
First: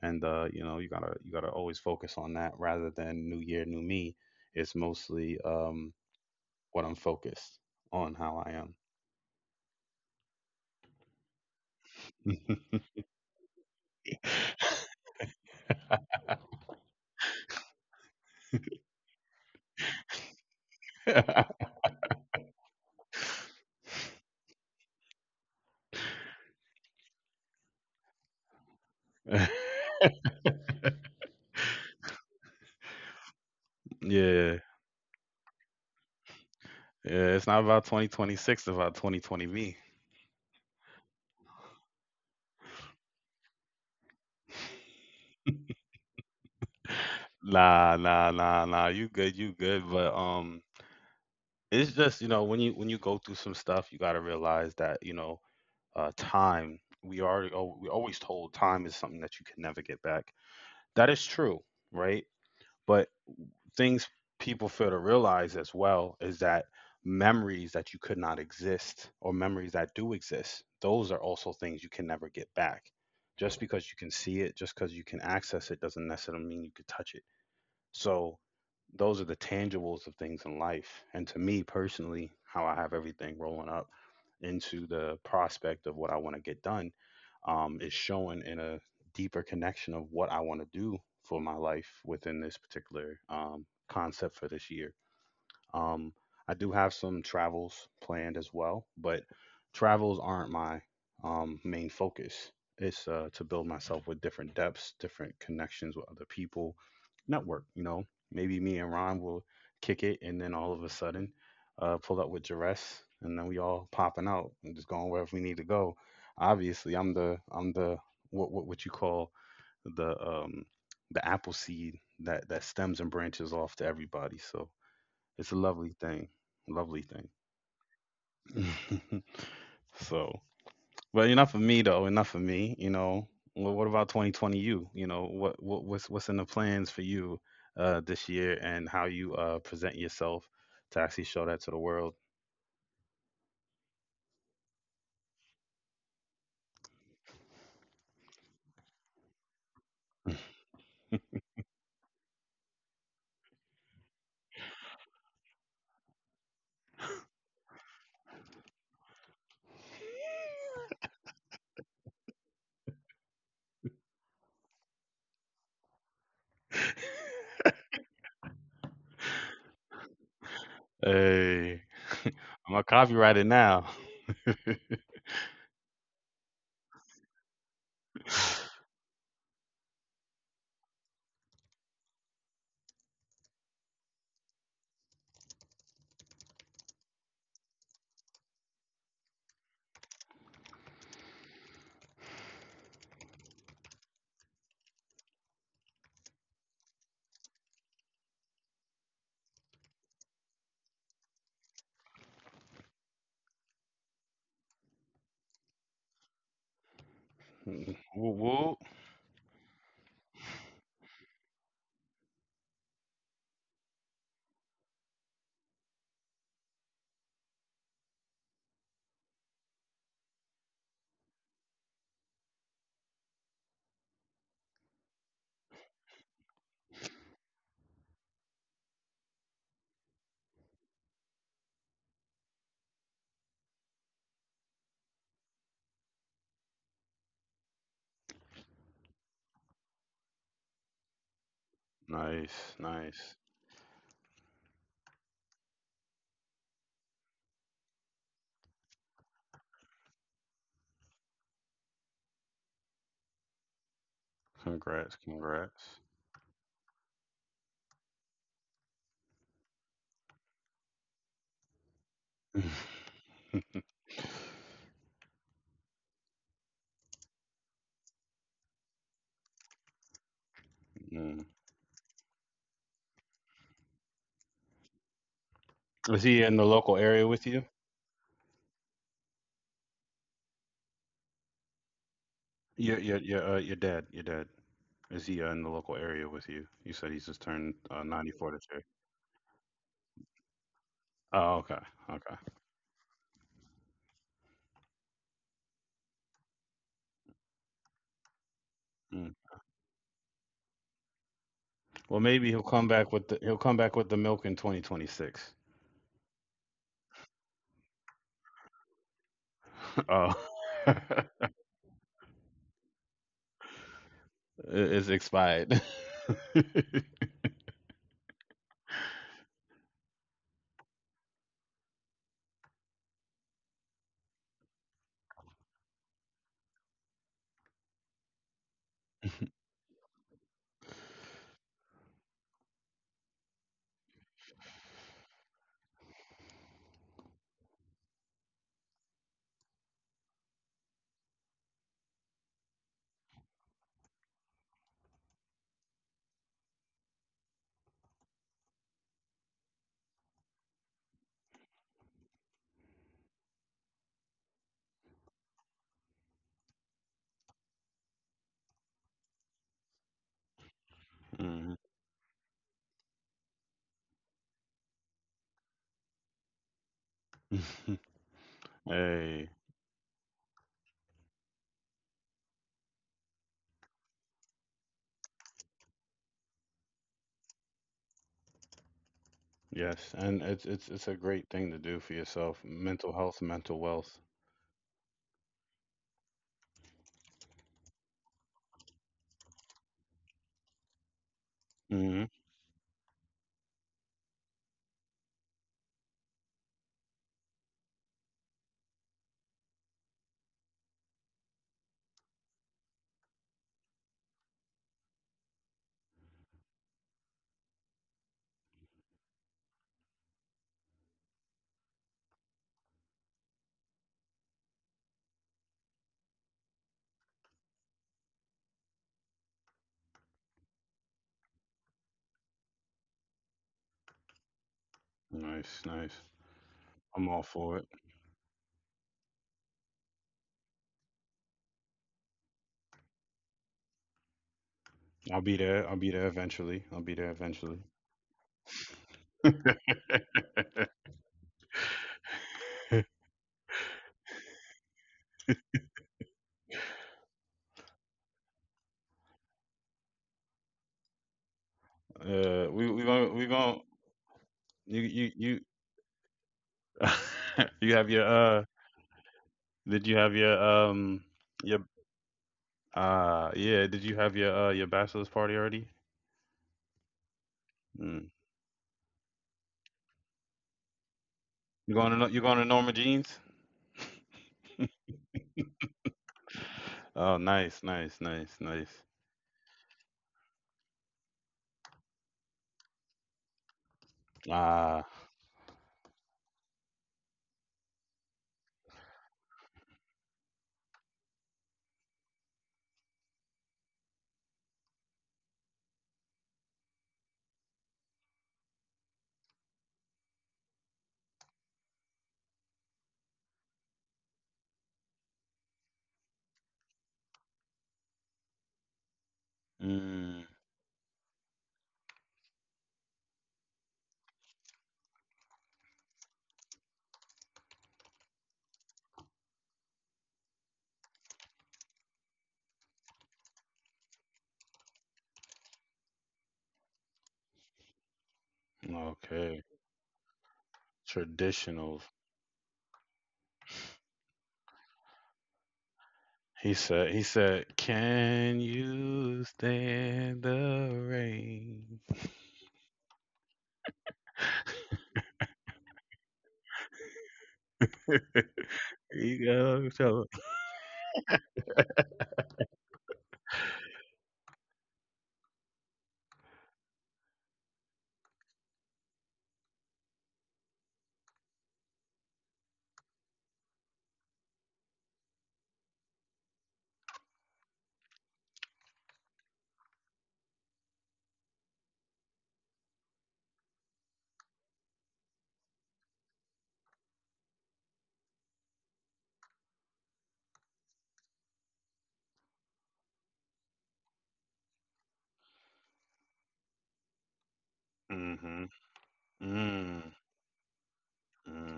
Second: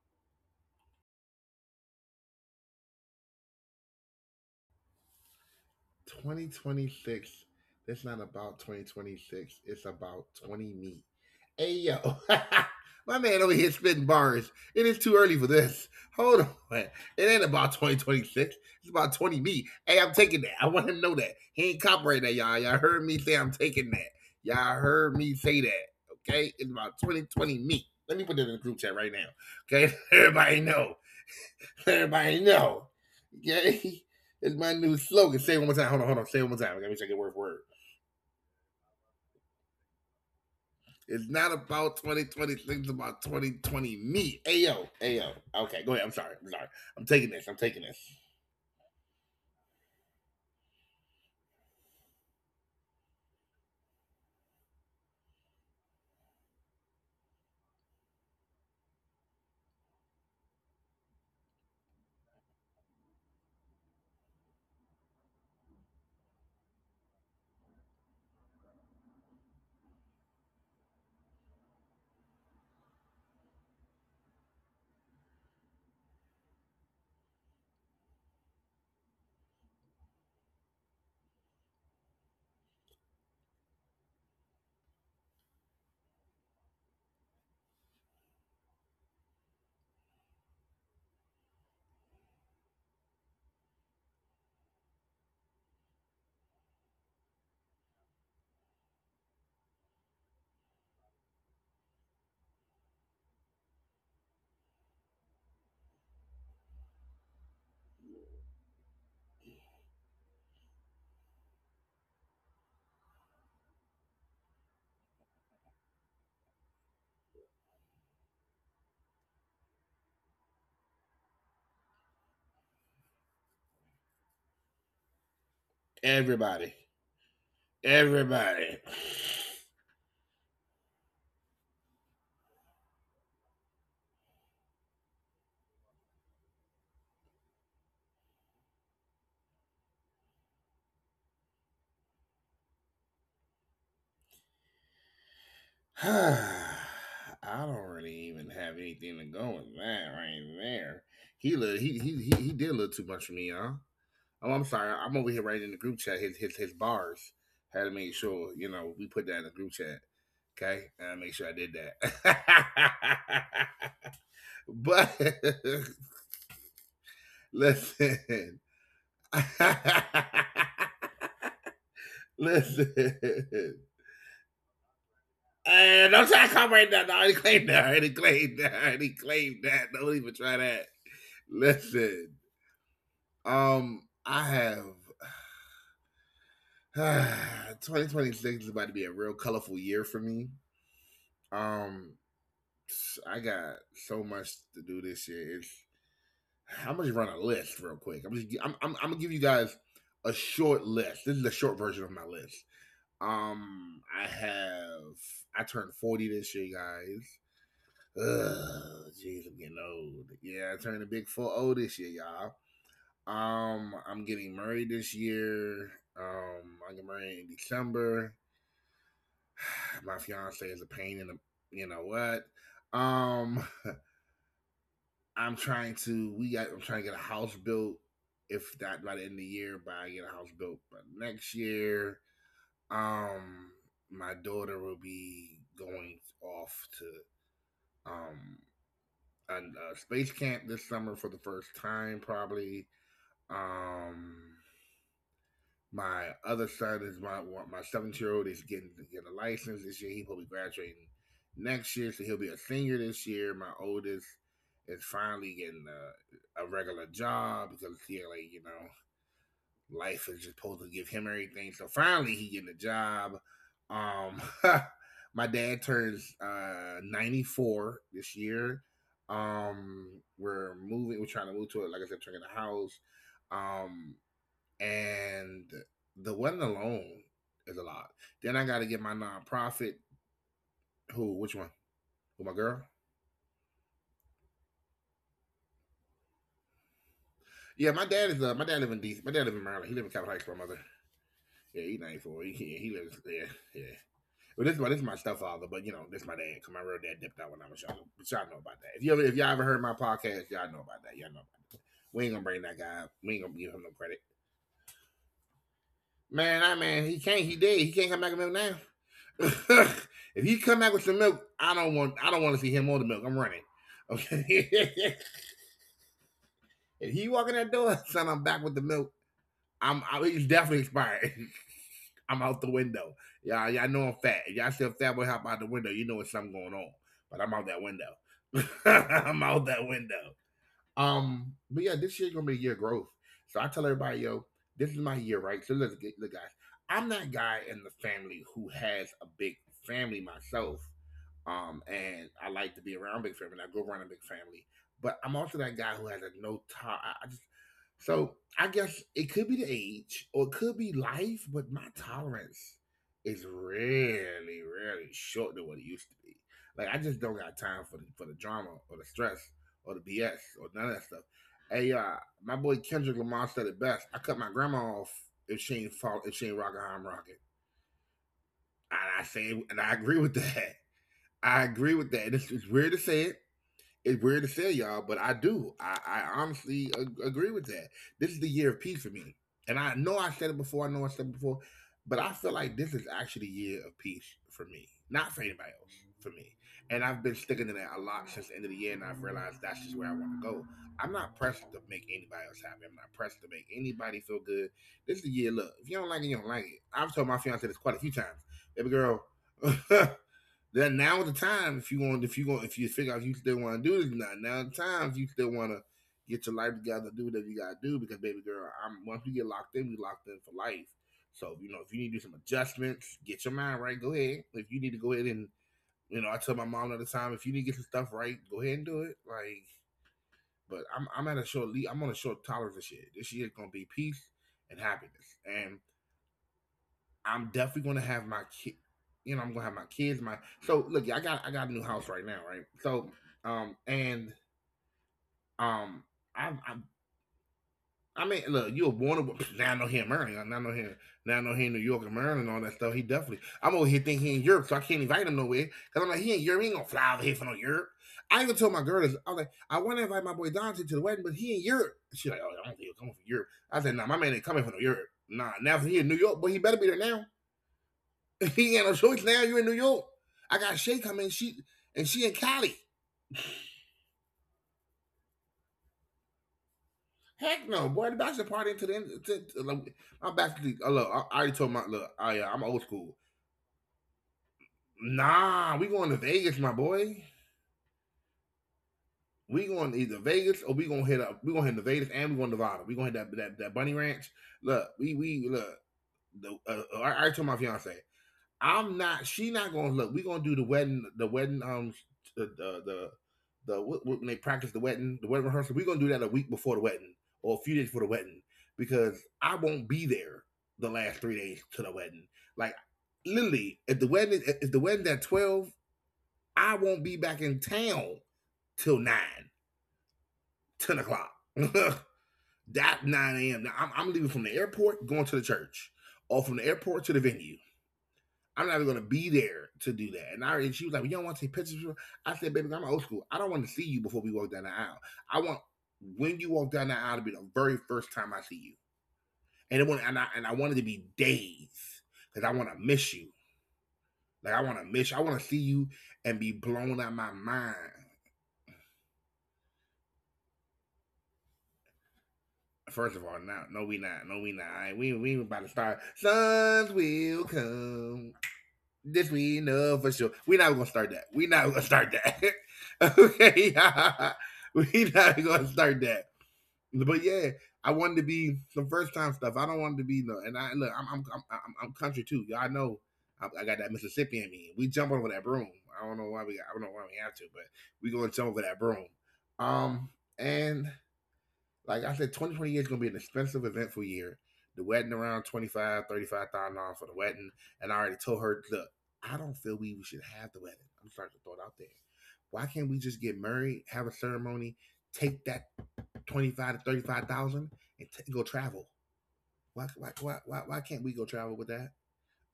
Speaker 1: and you know, you gotta always focus on that rather than New Year, New Me. It's mostly what I'm
Speaker 2: 2026.
Speaker 1: focused
Speaker 2: It's not
Speaker 1: on,
Speaker 2: about
Speaker 1: how
Speaker 2: 2026. It's about 20 me. Hey, yo. My man over here spitting bars. It is too early for this. Hold on. It ain't about 2026. It's about 20 me. Hey, I'm taking that. I want him to know that. He
Speaker 1: I
Speaker 2: ain't
Speaker 1: am.
Speaker 2: copyrighting that, y'all. Y'all heard me say I'm taking that. Y'all heard me say that. Okay? It's about 2020 me. Let me put that in the group chat right now. Okay? Everybody know. Let everybody know. Okay? It's my new
Speaker 1: Yeah,
Speaker 2: slogan. Say it one more time. Hold on. Say it one more time. I gotta make sure I get word for word.
Speaker 1: yeah. It's not about 2026. It's about 2020 me.
Speaker 2: It's not about 2026, it's about 2020 me. Ayo, ayo. Okay, go ahead. I'm sorry. I'm sorry. I'm taking this.
Speaker 1: Nah, nah, nah, nah. You good? You good? But It's just, you know, when you, when you go through some stuff, you got to realize that, you know, time, we are, oh, we always told time is something that you can never get back. That is true, right? But things, people fail to realize as well is that memories that you could not exist or memories that do exist, those are also things you can never get back. Just because you can see it, just because you can access it, doesn't necessarily mean you could touch it. So those are the tangibles of things in life. And to me personally, how I have everything rolling up into the prospect of what I want to get done, is shown in a deeper connection of what I want to do for my life within this particular, concept for this year. Um, I do have some travels planned as well, but travels aren't my, main focus. It's, to build myself with different depths, different connections with other people, network. You know, maybe me and Ron will kick it, and then all of a sudden, pull up with Jerez, and then we all popping out and just going wherever we need to go. Obviously, I'm the what you call the um the apple seed that stems and branches off to everybody. So it's a lovely
Speaker 2: Everybody.
Speaker 1: thing, lovely thing.
Speaker 2: Everybody.
Speaker 1: So, but enough of me though. Enough of me. You know, well, what about 2020? You, you know, what's in the plans for you this year, and how you present yourself to actually show that to the world?
Speaker 2: I don't really even have anything to go with that right there. He li- he did a little too much for me, y'all. Oh, I'm sorry. I'm over here writing in the group chat. His bars had to make sure you know we put that in the group chat. Okay, and I make sure I did that. But listen.
Speaker 1: Hey, I'm gonna
Speaker 2: Listen.
Speaker 1: copyright it now.
Speaker 2: Don't try to come right now. No, I already claimed that. Don't even try that. Listen, I have 2026 is about to be a real colorful year for me. Um, I got so much to do this year. It's I'm gonna just run a list real quick. I'm just I'm gonna give you guys a short list. This is a short version of my list. I have I turned 40 this year, guys. Ugh,
Speaker 1: Woo
Speaker 2: jeez, I'm
Speaker 1: woo.
Speaker 2: getting old. Yeah, I turned a big 40 this year, y'all. I'm getting married this year. I get married in December. My fiance is a pain in the you know what. Um, I'm trying to get a house built if not by the end of the year, but I get a house built by next year. Um, my daughter will be going off to um a space camp this summer for the first time probably.
Speaker 1: Nice, nice.
Speaker 2: Um, my other son is my 17-year-old is getting to get a license this year. He will probably graduating next year, so he'll be a senior this year. My oldest is finally getting
Speaker 1: Congrats, congrats.
Speaker 2: a regular job because he like you know life is just supposed to give him everything. So finally he getting a job. Um, my dad turns 94 this year. Um, we're moving. We're trying to
Speaker 1: Mm.
Speaker 2: move to it. Like I said, trying the house. Um, and the
Speaker 1: Is he
Speaker 2: wedding
Speaker 1: in the local
Speaker 2: alone
Speaker 1: area with
Speaker 2: is
Speaker 1: you?
Speaker 2: a lot. Then I got to get my nonprofit. Who? Which one? Who? My girl?
Speaker 1: Your your dad. Is he, in the local area with you? You said he's just turned,
Speaker 2: Yeah, my dad is.
Speaker 1: 94
Speaker 2: My
Speaker 1: this
Speaker 2: dad
Speaker 1: year.
Speaker 2: live in D. My dad live in Maryland. He live in Capitol Heights with my mother.
Speaker 1: Oh,
Speaker 2: Yeah,
Speaker 1: okay,
Speaker 2: he's 94. He,
Speaker 1: okay.
Speaker 2: yeah, he lives there. Yeah, yeah. Well, this is my stepfather, but you know this is my dad. Cause my real dad dipped out when I was younger. But y'all know about that. If y'all
Speaker 1: Mm.
Speaker 2: ever heard my podcast, y'all know about that. Y'all know about that. We ain't gonna
Speaker 1: Well,
Speaker 2: bring that
Speaker 1: maybe he'll
Speaker 2: guy up.
Speaker 1: come
Speaker 2: We ain't
Speaker 1: back
Speaker 2: gonna
Speaker 1: with
Speaker 2: give
Speaker 1: the
Speaker 2: him no
Speaker 1: he'll come
Speaker 2: credit.
Speaker 1: back with the milk in 2026.
Speaker 2: He can't. He did. He can't come back with milk now.
Speaker 1: Oh,
Speaker 2: If
Speaker 1: It-
Speaker 2: he come back with some milk, I don't want to see him on the milk. I'm running.
Speaker 1: it's
Speaker 2: Okay.
Speaker 1: expired.
Speaker 2: If he walk in that door, son, I'm back with the milk. He's definitely expired. I'm out the window. Y'all, y'all know I'm fat. If y'all see a fat boy hop out the window, you know it's something going on. But I'm out that window. I'm out that window. But yeah, this year's gonna be a year of growth. So I tell everybody, yo, this is my year, right? So let's get look, guys. I'm that guy in the family who has a big family myself. And I like to be around big family. I go around a big family, but I'm also that guy who has a no time. I just so I guess it could be the age or it could be life, but my tolerance is really, really short than what it used to be. Like I just don't got time for the drama or the stress or the BS or none of that stuff. Hey,
Speaker 1: Mhm.
Speaker 2: my boy Kendrick Lamar said it best. I cut my grandma off if she ain't rocking how I'm rocking. And I say and I
Speaker 1: Hey,
Speaker 2: agree with that. I agree with that. It's weird to say it. It's weird to say, y'all, but I do. I honestly agree with that. This is the year of peace for me. And I know I said it
Speaker 1: yes,
Speaker 2: before, I know I
Speaker 1: and
Speaker 2: said
Speaker 1: it's
Speaker 2: it
Speaker 1: it's
Speaker 2: before,
Speaker 1: it's a great
Speaker 2: but I
Speaker 1: thing to
Speaker 2: feel
Speaker 1: do
Speaker 2: like
Speaker 1: for
Speaker 2: this is
Speaker 1: yourself.
Speaker 2: actually the
Speaker 1: Mental
Speaker 2: year of
Speaker 1: health,
Speaker 2: peace
Speaker 1: mental
Speaker 2: for
Speaker 1: wealth.
Speaker 2: me. Not for anybody else, for me. And I've been sticking to that a lot since the end of the year, and I've realized that's just where I want to go. I'm not pressed to make anybody else happy.
Speaker 1: Hmm.
Speaker 2: I'm not pressed to make anybody feel good. This is the year, look, if you don't like it, you don't like it. I've told my fiance this quite a few times. Baby girl, then now the time if you figure out if you still want to do this or not. Now the time if you still want to get your life together, do whatever you gotta do because baby girl, I'm once we get locked in, we locked in for life. So you know if you need to do some adjustments, get your mind right. Go ahead. If you need to go ahead and you know I tell my mom all the time if you need to get some stuff right, go ahead and do it. Like, but I'm at a short lead. I'm on a short tolerance of shit. This year's gonna be peace and happiness and
Speaker 1: Nice, nice.
Speaker 2: I'm definitely
Speaker 1: I'm
Speaker 2: gonna
Speaker 1: all
Speaker 2: have
Speaker 1: for
Speaker 2: my
Speaker 1: it.
Speaker 2: kid. You know, I'm gonna have my kids. My so look, yeah, I got a new house right now, right? So, and um,
Speaker 1: I'll be there. I'll be
Speaker 2: I'm
Speaker 1: there eventually. I'll be there
Speaker 2: I mean,
Speaker 1: eventually.
Speaker 2: look, you were born now. I know here in Maryland. Now I know here. Now I know here in New York and Maryland and all that stuff. He definitely. I'm over here thinking he in Europe, so I can't invite him nowhere. Cause I'm like, he ain't Europe. He ain't gonna fly over here for no Europe. I even told my girl this. I was like, I want to invite my boy Dante to the wedding, but he in Europe. She like, oh, I don't think he'll come from Europe. I said, no, nah, my
Speaker 1: We
Speaker 2: man ain't
Speaker 1: gonna
Speaker 2: coming from no Europe. Nah, now
Speaker 1: you
Speaker 2: if he in
Speaker 1: you
Speaker 2: New
Speaker 1: you
Speaker 2: York, but he better be there now.
Speaker 1: you
Speaker 2: He
Speaker 1: have
Speaker 2: ain't no
Speaker 1: your
Speaker 2: choice now. You in New York. I got
Speaker 1: did you
Speaker 2: Shay
Speaker 1: have
Speaker 2: coming. She and she in
Speaker 1: your
Speaker 2: Cali.
Speaker 1: yeah did you have your, your bachelor's party already?
Speaker 2: Heck no, boy. The bachelor party to the end.
Speaker 1: Mm.
Speaker 2: My bachelor. Look, I already told my look. I'm
Speaker 1: You
Speaker 2: old
Speaker 1: going to Nor-
Speaker 2: school.
Speaker 1: You going to Norma Jeans?
Speaker 2: Nah, we going to Vegas, my boy.
Speaker 1: Oh, nice, nice, nice,
Speaker 2: We
Speaker 1: nice.
Speaker 2: going to either Vegas or we gonna hit up. We gonna hit the Vegas and we going to Nevada. We gonna hit that bunny ranch. Look, we look.
Speaker 1: Ah,
Speaker 2: The, I already told my fiance. I'm not. She not gonna look. We gonna do the wedding. The wedding. The the the, the what, when they practice the wedding rehearsal. We are gonna do that a week before the wedding or a few days before the wedding because I won't be there the last 3 days to the wedding. Like literally, if the wedding at 12, I won't be back in town till nine ten
Speaker 1: mm,
Speaker 2: o'clock. That nine a.m. Now, I'm leaving from the airport, going to the church, or from the airport to the venue. I'm not even gonna be there to do that. And she was like, well, "You don't want to take pictures." I said, "Baby, I'm old school. I don't want to see you before we walk down the aisle. I want when you walk down the aisle to be the very first time I see you. And it want,
Speaker 1: okay.
Speaker 2: and I wanted to be days because I want
Speaker 1: Traditionals.
Speaker 2: to miss you. Like I want to miss you. I want to see you and be blown out of my mind.
Speaker 1: He said, "Can you stand the rain?"
Speaker 2: First of all, no, no, we not. No, we not. All right, we about to start. Suns will come. This we know
Speaker 1: You
Speaker 2: for sure. We're
Speaker 1: go,
Speaker 2: not gonna
Speaker 1: so.
Speaker 2: start that. We're not gonna start that. Okay, we're not gonna start that. But yeah, I wanted to be some first time stuff. I don't want to be no. And I look, I'm country too. Y'all know I got that Mississippi in me. We jump over that broom. I don't know why we. Got, I don't know why we have to, but we gonna jump over that broom. Um, and like I said, 2020 is going to be an expensive, eventful year. The wedding around 25 $35,000 for the wedding. And I already told her, look, I don't feel we should have the wedding. I'm starting to throw it out there. Why can't we just get married, have a ceremony, take that 25 to 35,000 and go travel?
Speaker 1: Mm-hmm.
Speaker 2: Why
Speaker 1: Mm.
Speaker 2: can't we go travel with that?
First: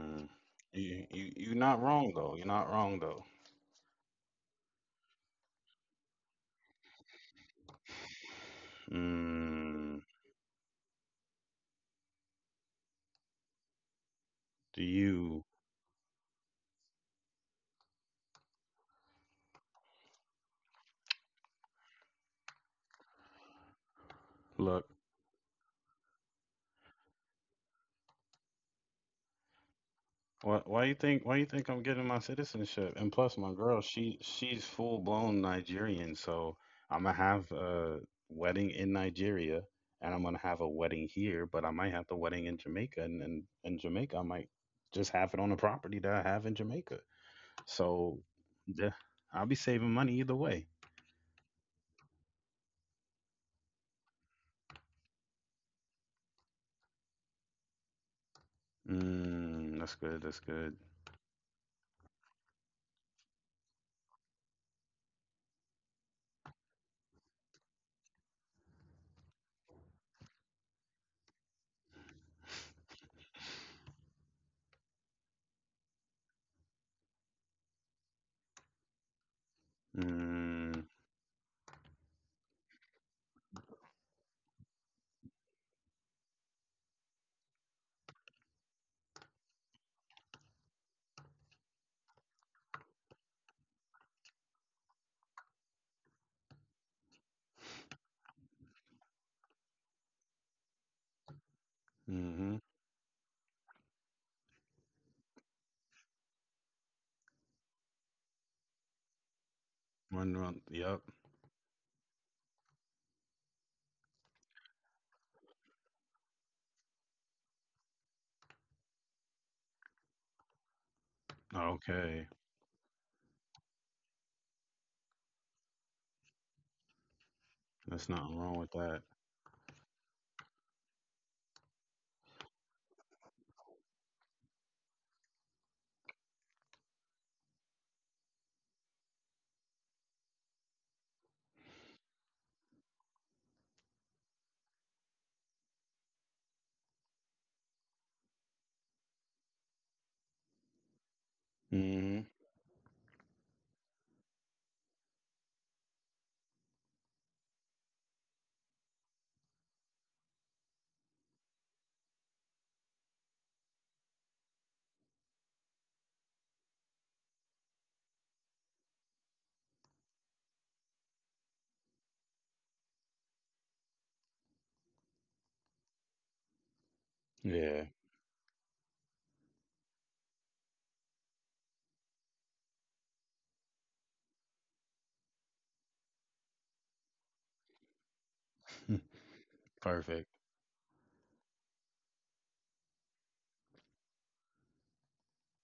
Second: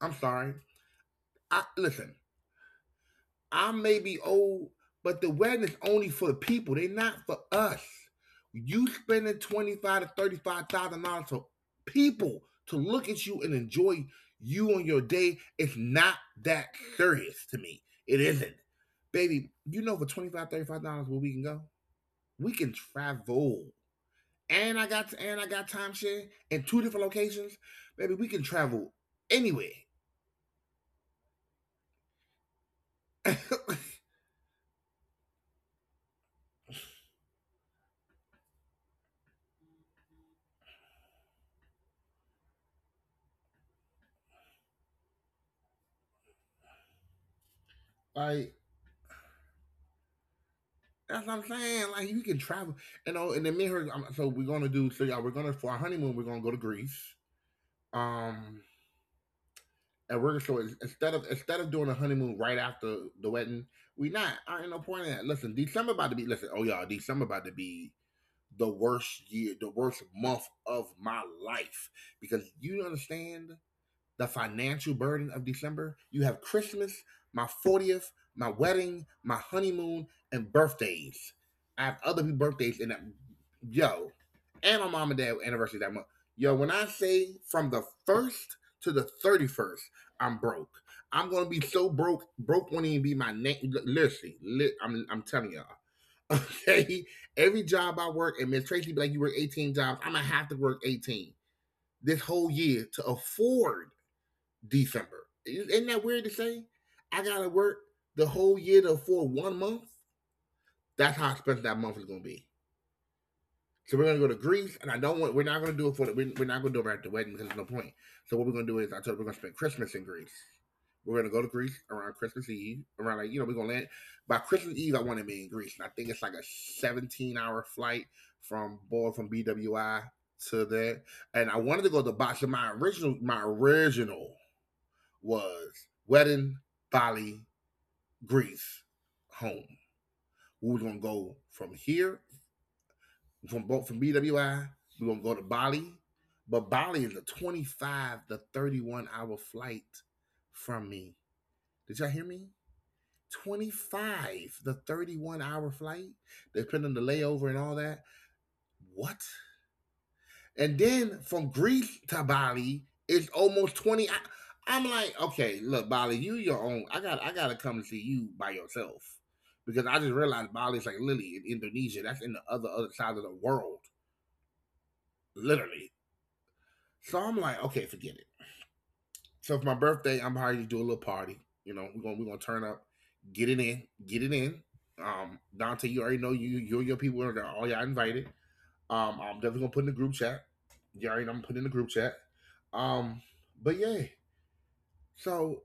Speaker 2: I'm sorry.
Speaker 1: you, you're
Speaker 2: I,
Speaker 1: not wrong
Speaker 2: listen,
Speaker 1: though. You're not wrong though.
Speaker 2: I may be old, but the wedding is only for the people. They're not for us. You spending twenty
Speaker 1: Mm,
Speaker 2: five to thirty five thousand dollars for people to look at you and enjoy you
Speaker 1: do
Speaker 2: on your day.
Speaker 1: you
Speaker 2: It's not that serious to me. It isn't, baby. You know, for $25,35, where we can go, we can travel. And I
Speaker 1: look?
Speaker 2: got and I got timeshare in two different locations, baby. We can travel anywhere.
Speaker 1: Why you think? Why you think I'm getting my citizenship? And plus, my girl, she's full blown Nigerian, so I'm gonna have a wedding in Nigeria, and I'm gonna have a wedding here, but I might have the wedding in Jamaica, and in Jamaica, I might just have it on the property that I have in Jamaica. So, yeah,
Speaker 2: Like
Speaker 1: I'll be saving money either way.
Speaker 2: that's what I'm saying. Like you can travel, you know. And then me and her, so we're gonna do. So yeah, we're gonna for our honeymoon, we're gonna go to Greece. Um,
Speaker 1: Mm, that's good. That's good.
Speaker 2: and we're so instead of doing a honeymoon right after the wedding, we not. I ain't no point in that. Listen, December about to be. Listen, oh y'all, December about to be the worst year, the worst month of my life because you understand the financial burden of December. You have Christmas, my 40th, my wedding, my honeymoon, and
Speaker 1: Mm,
Speaker 2: birthdays. I have other people's birthdays in that. Yo, and my mom and dad anniversary that month. Yo, when I say from the 1st to the 31st, I'm broke. I'm gonna be so broke. Broke won't even be my name. Literally, I'm telling y'all. Okay, every job I work, and Miss Tracy be like, "You work 18 jobs. I'm gonna have to work 18 this whole
Speaker 1: mm-hmm.
Speaker 2: year to afford December. Isn't that weird to say? I gotta work the whole year to afford 1 month.
Speaker 1: One month. Yep.
Speaker 2: That's how expensive that month is gonna be. So we're gonna go to Greece, and I don't want. We're not gonna do it for. The, we're not gonna do it right at the wedding because there's no point. So what we're gonna do is I told her we're gonna spend Christmas in Greece. We're gonna go to Greece around
Speaker 1: Okay.
Speaker 2: Christmas Eve. Around like you know we're gonna land by Christmas Eve. I want to be in Greece, and I think it's like a 17-hour flight
Speaker 1: There's nothing wrong with
Speaker 2: from
Speaker 1: that.
Speaker 2: board from BWI to that. And I wanted to go to Bosch. My original was wedding, Bali, Greece, home. We were gonna go from here, from BWI, we're gonna go to Bali. But Bali is a 25 to 31 hour flight from me. Did y'all hear
Speaker 1: Mm-hmm.
Speaker 2: me? 25 the 31-hour flight, depending on the layover and all that. What? And then from Greece to Bali it's almost 20. I, I'm like, okay, look, Bali, you your own. I gotta come see you by yourself. Because I just realized Bali's like literally in Indonesia. That's in the other side of the world. Literally. So I'm like,
Speaker 1: Yeah.
Speaker 2: okay, forget it. So for my birthday, I'm probably to do a little party. You know, we're gonna turn up, get it in. Dante, you already know you and your people are there, all y'all invited. I'm definitely gonna put in the group
Speaker 1: Perfect.
Speaker 2: chat. You already know I'm putting in the group chat. Um, but yeah, so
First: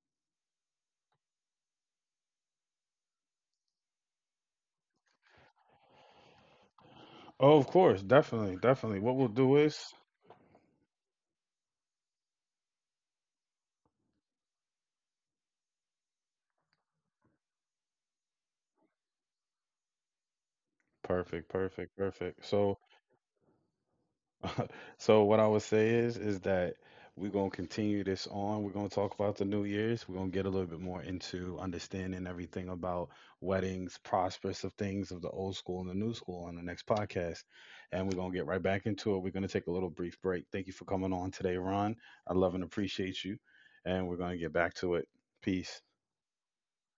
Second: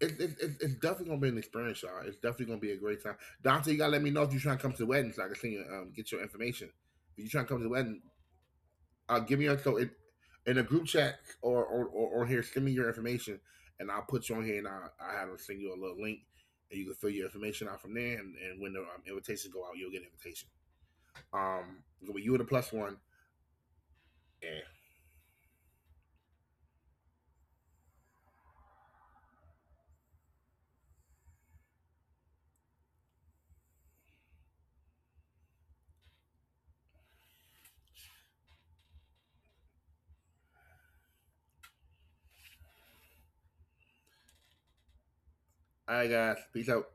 Speaker 2: it's definitely gonna be an experience, y'all. It's definitely gonna be a great time. Dante, you gotta let me know if you're trying to come to the wedding so I can send you get your information. If you're trying to
Speaker 1: Oh,
Speaker 2: come
Speaker 1: of
Speaker 2: to the
Speaker 1: course.
Speaker 2: wedding,
Speaker 1: Definitely. Definitely. What we'll
Speaker 2: give me
Speaker 1: do
Speaker 2: your
Speaker 1: is
Speaker 2: in a group chat or here, send me your information and I'll put you on here and I have to send you a little link and you can fill your information out from there and when the invitations go out, you'll get an invitation.
Speaker 1: perfect. Perfect.
Speaker 2: It's gonna be you and
Speaker 1: Perfect.
Speaker 2: the plus
Speaker 1: So
Speaker 2: one. Yeah,
Speaker 1: So what I would say is that we're gonna continue this on. We're gonna talk about the New Year's. We're gonna get a little bit more into understanding everything about weddings, prospects of things of the old school and the new school on the next podcast. And we're gonna get right back into it. We're gonna take a little brief break. Thank you for coming on today, Ron. I love and appreciate you. And we're gonna get back to it. Peace.
Speaker 2: all right, guys. Peace out.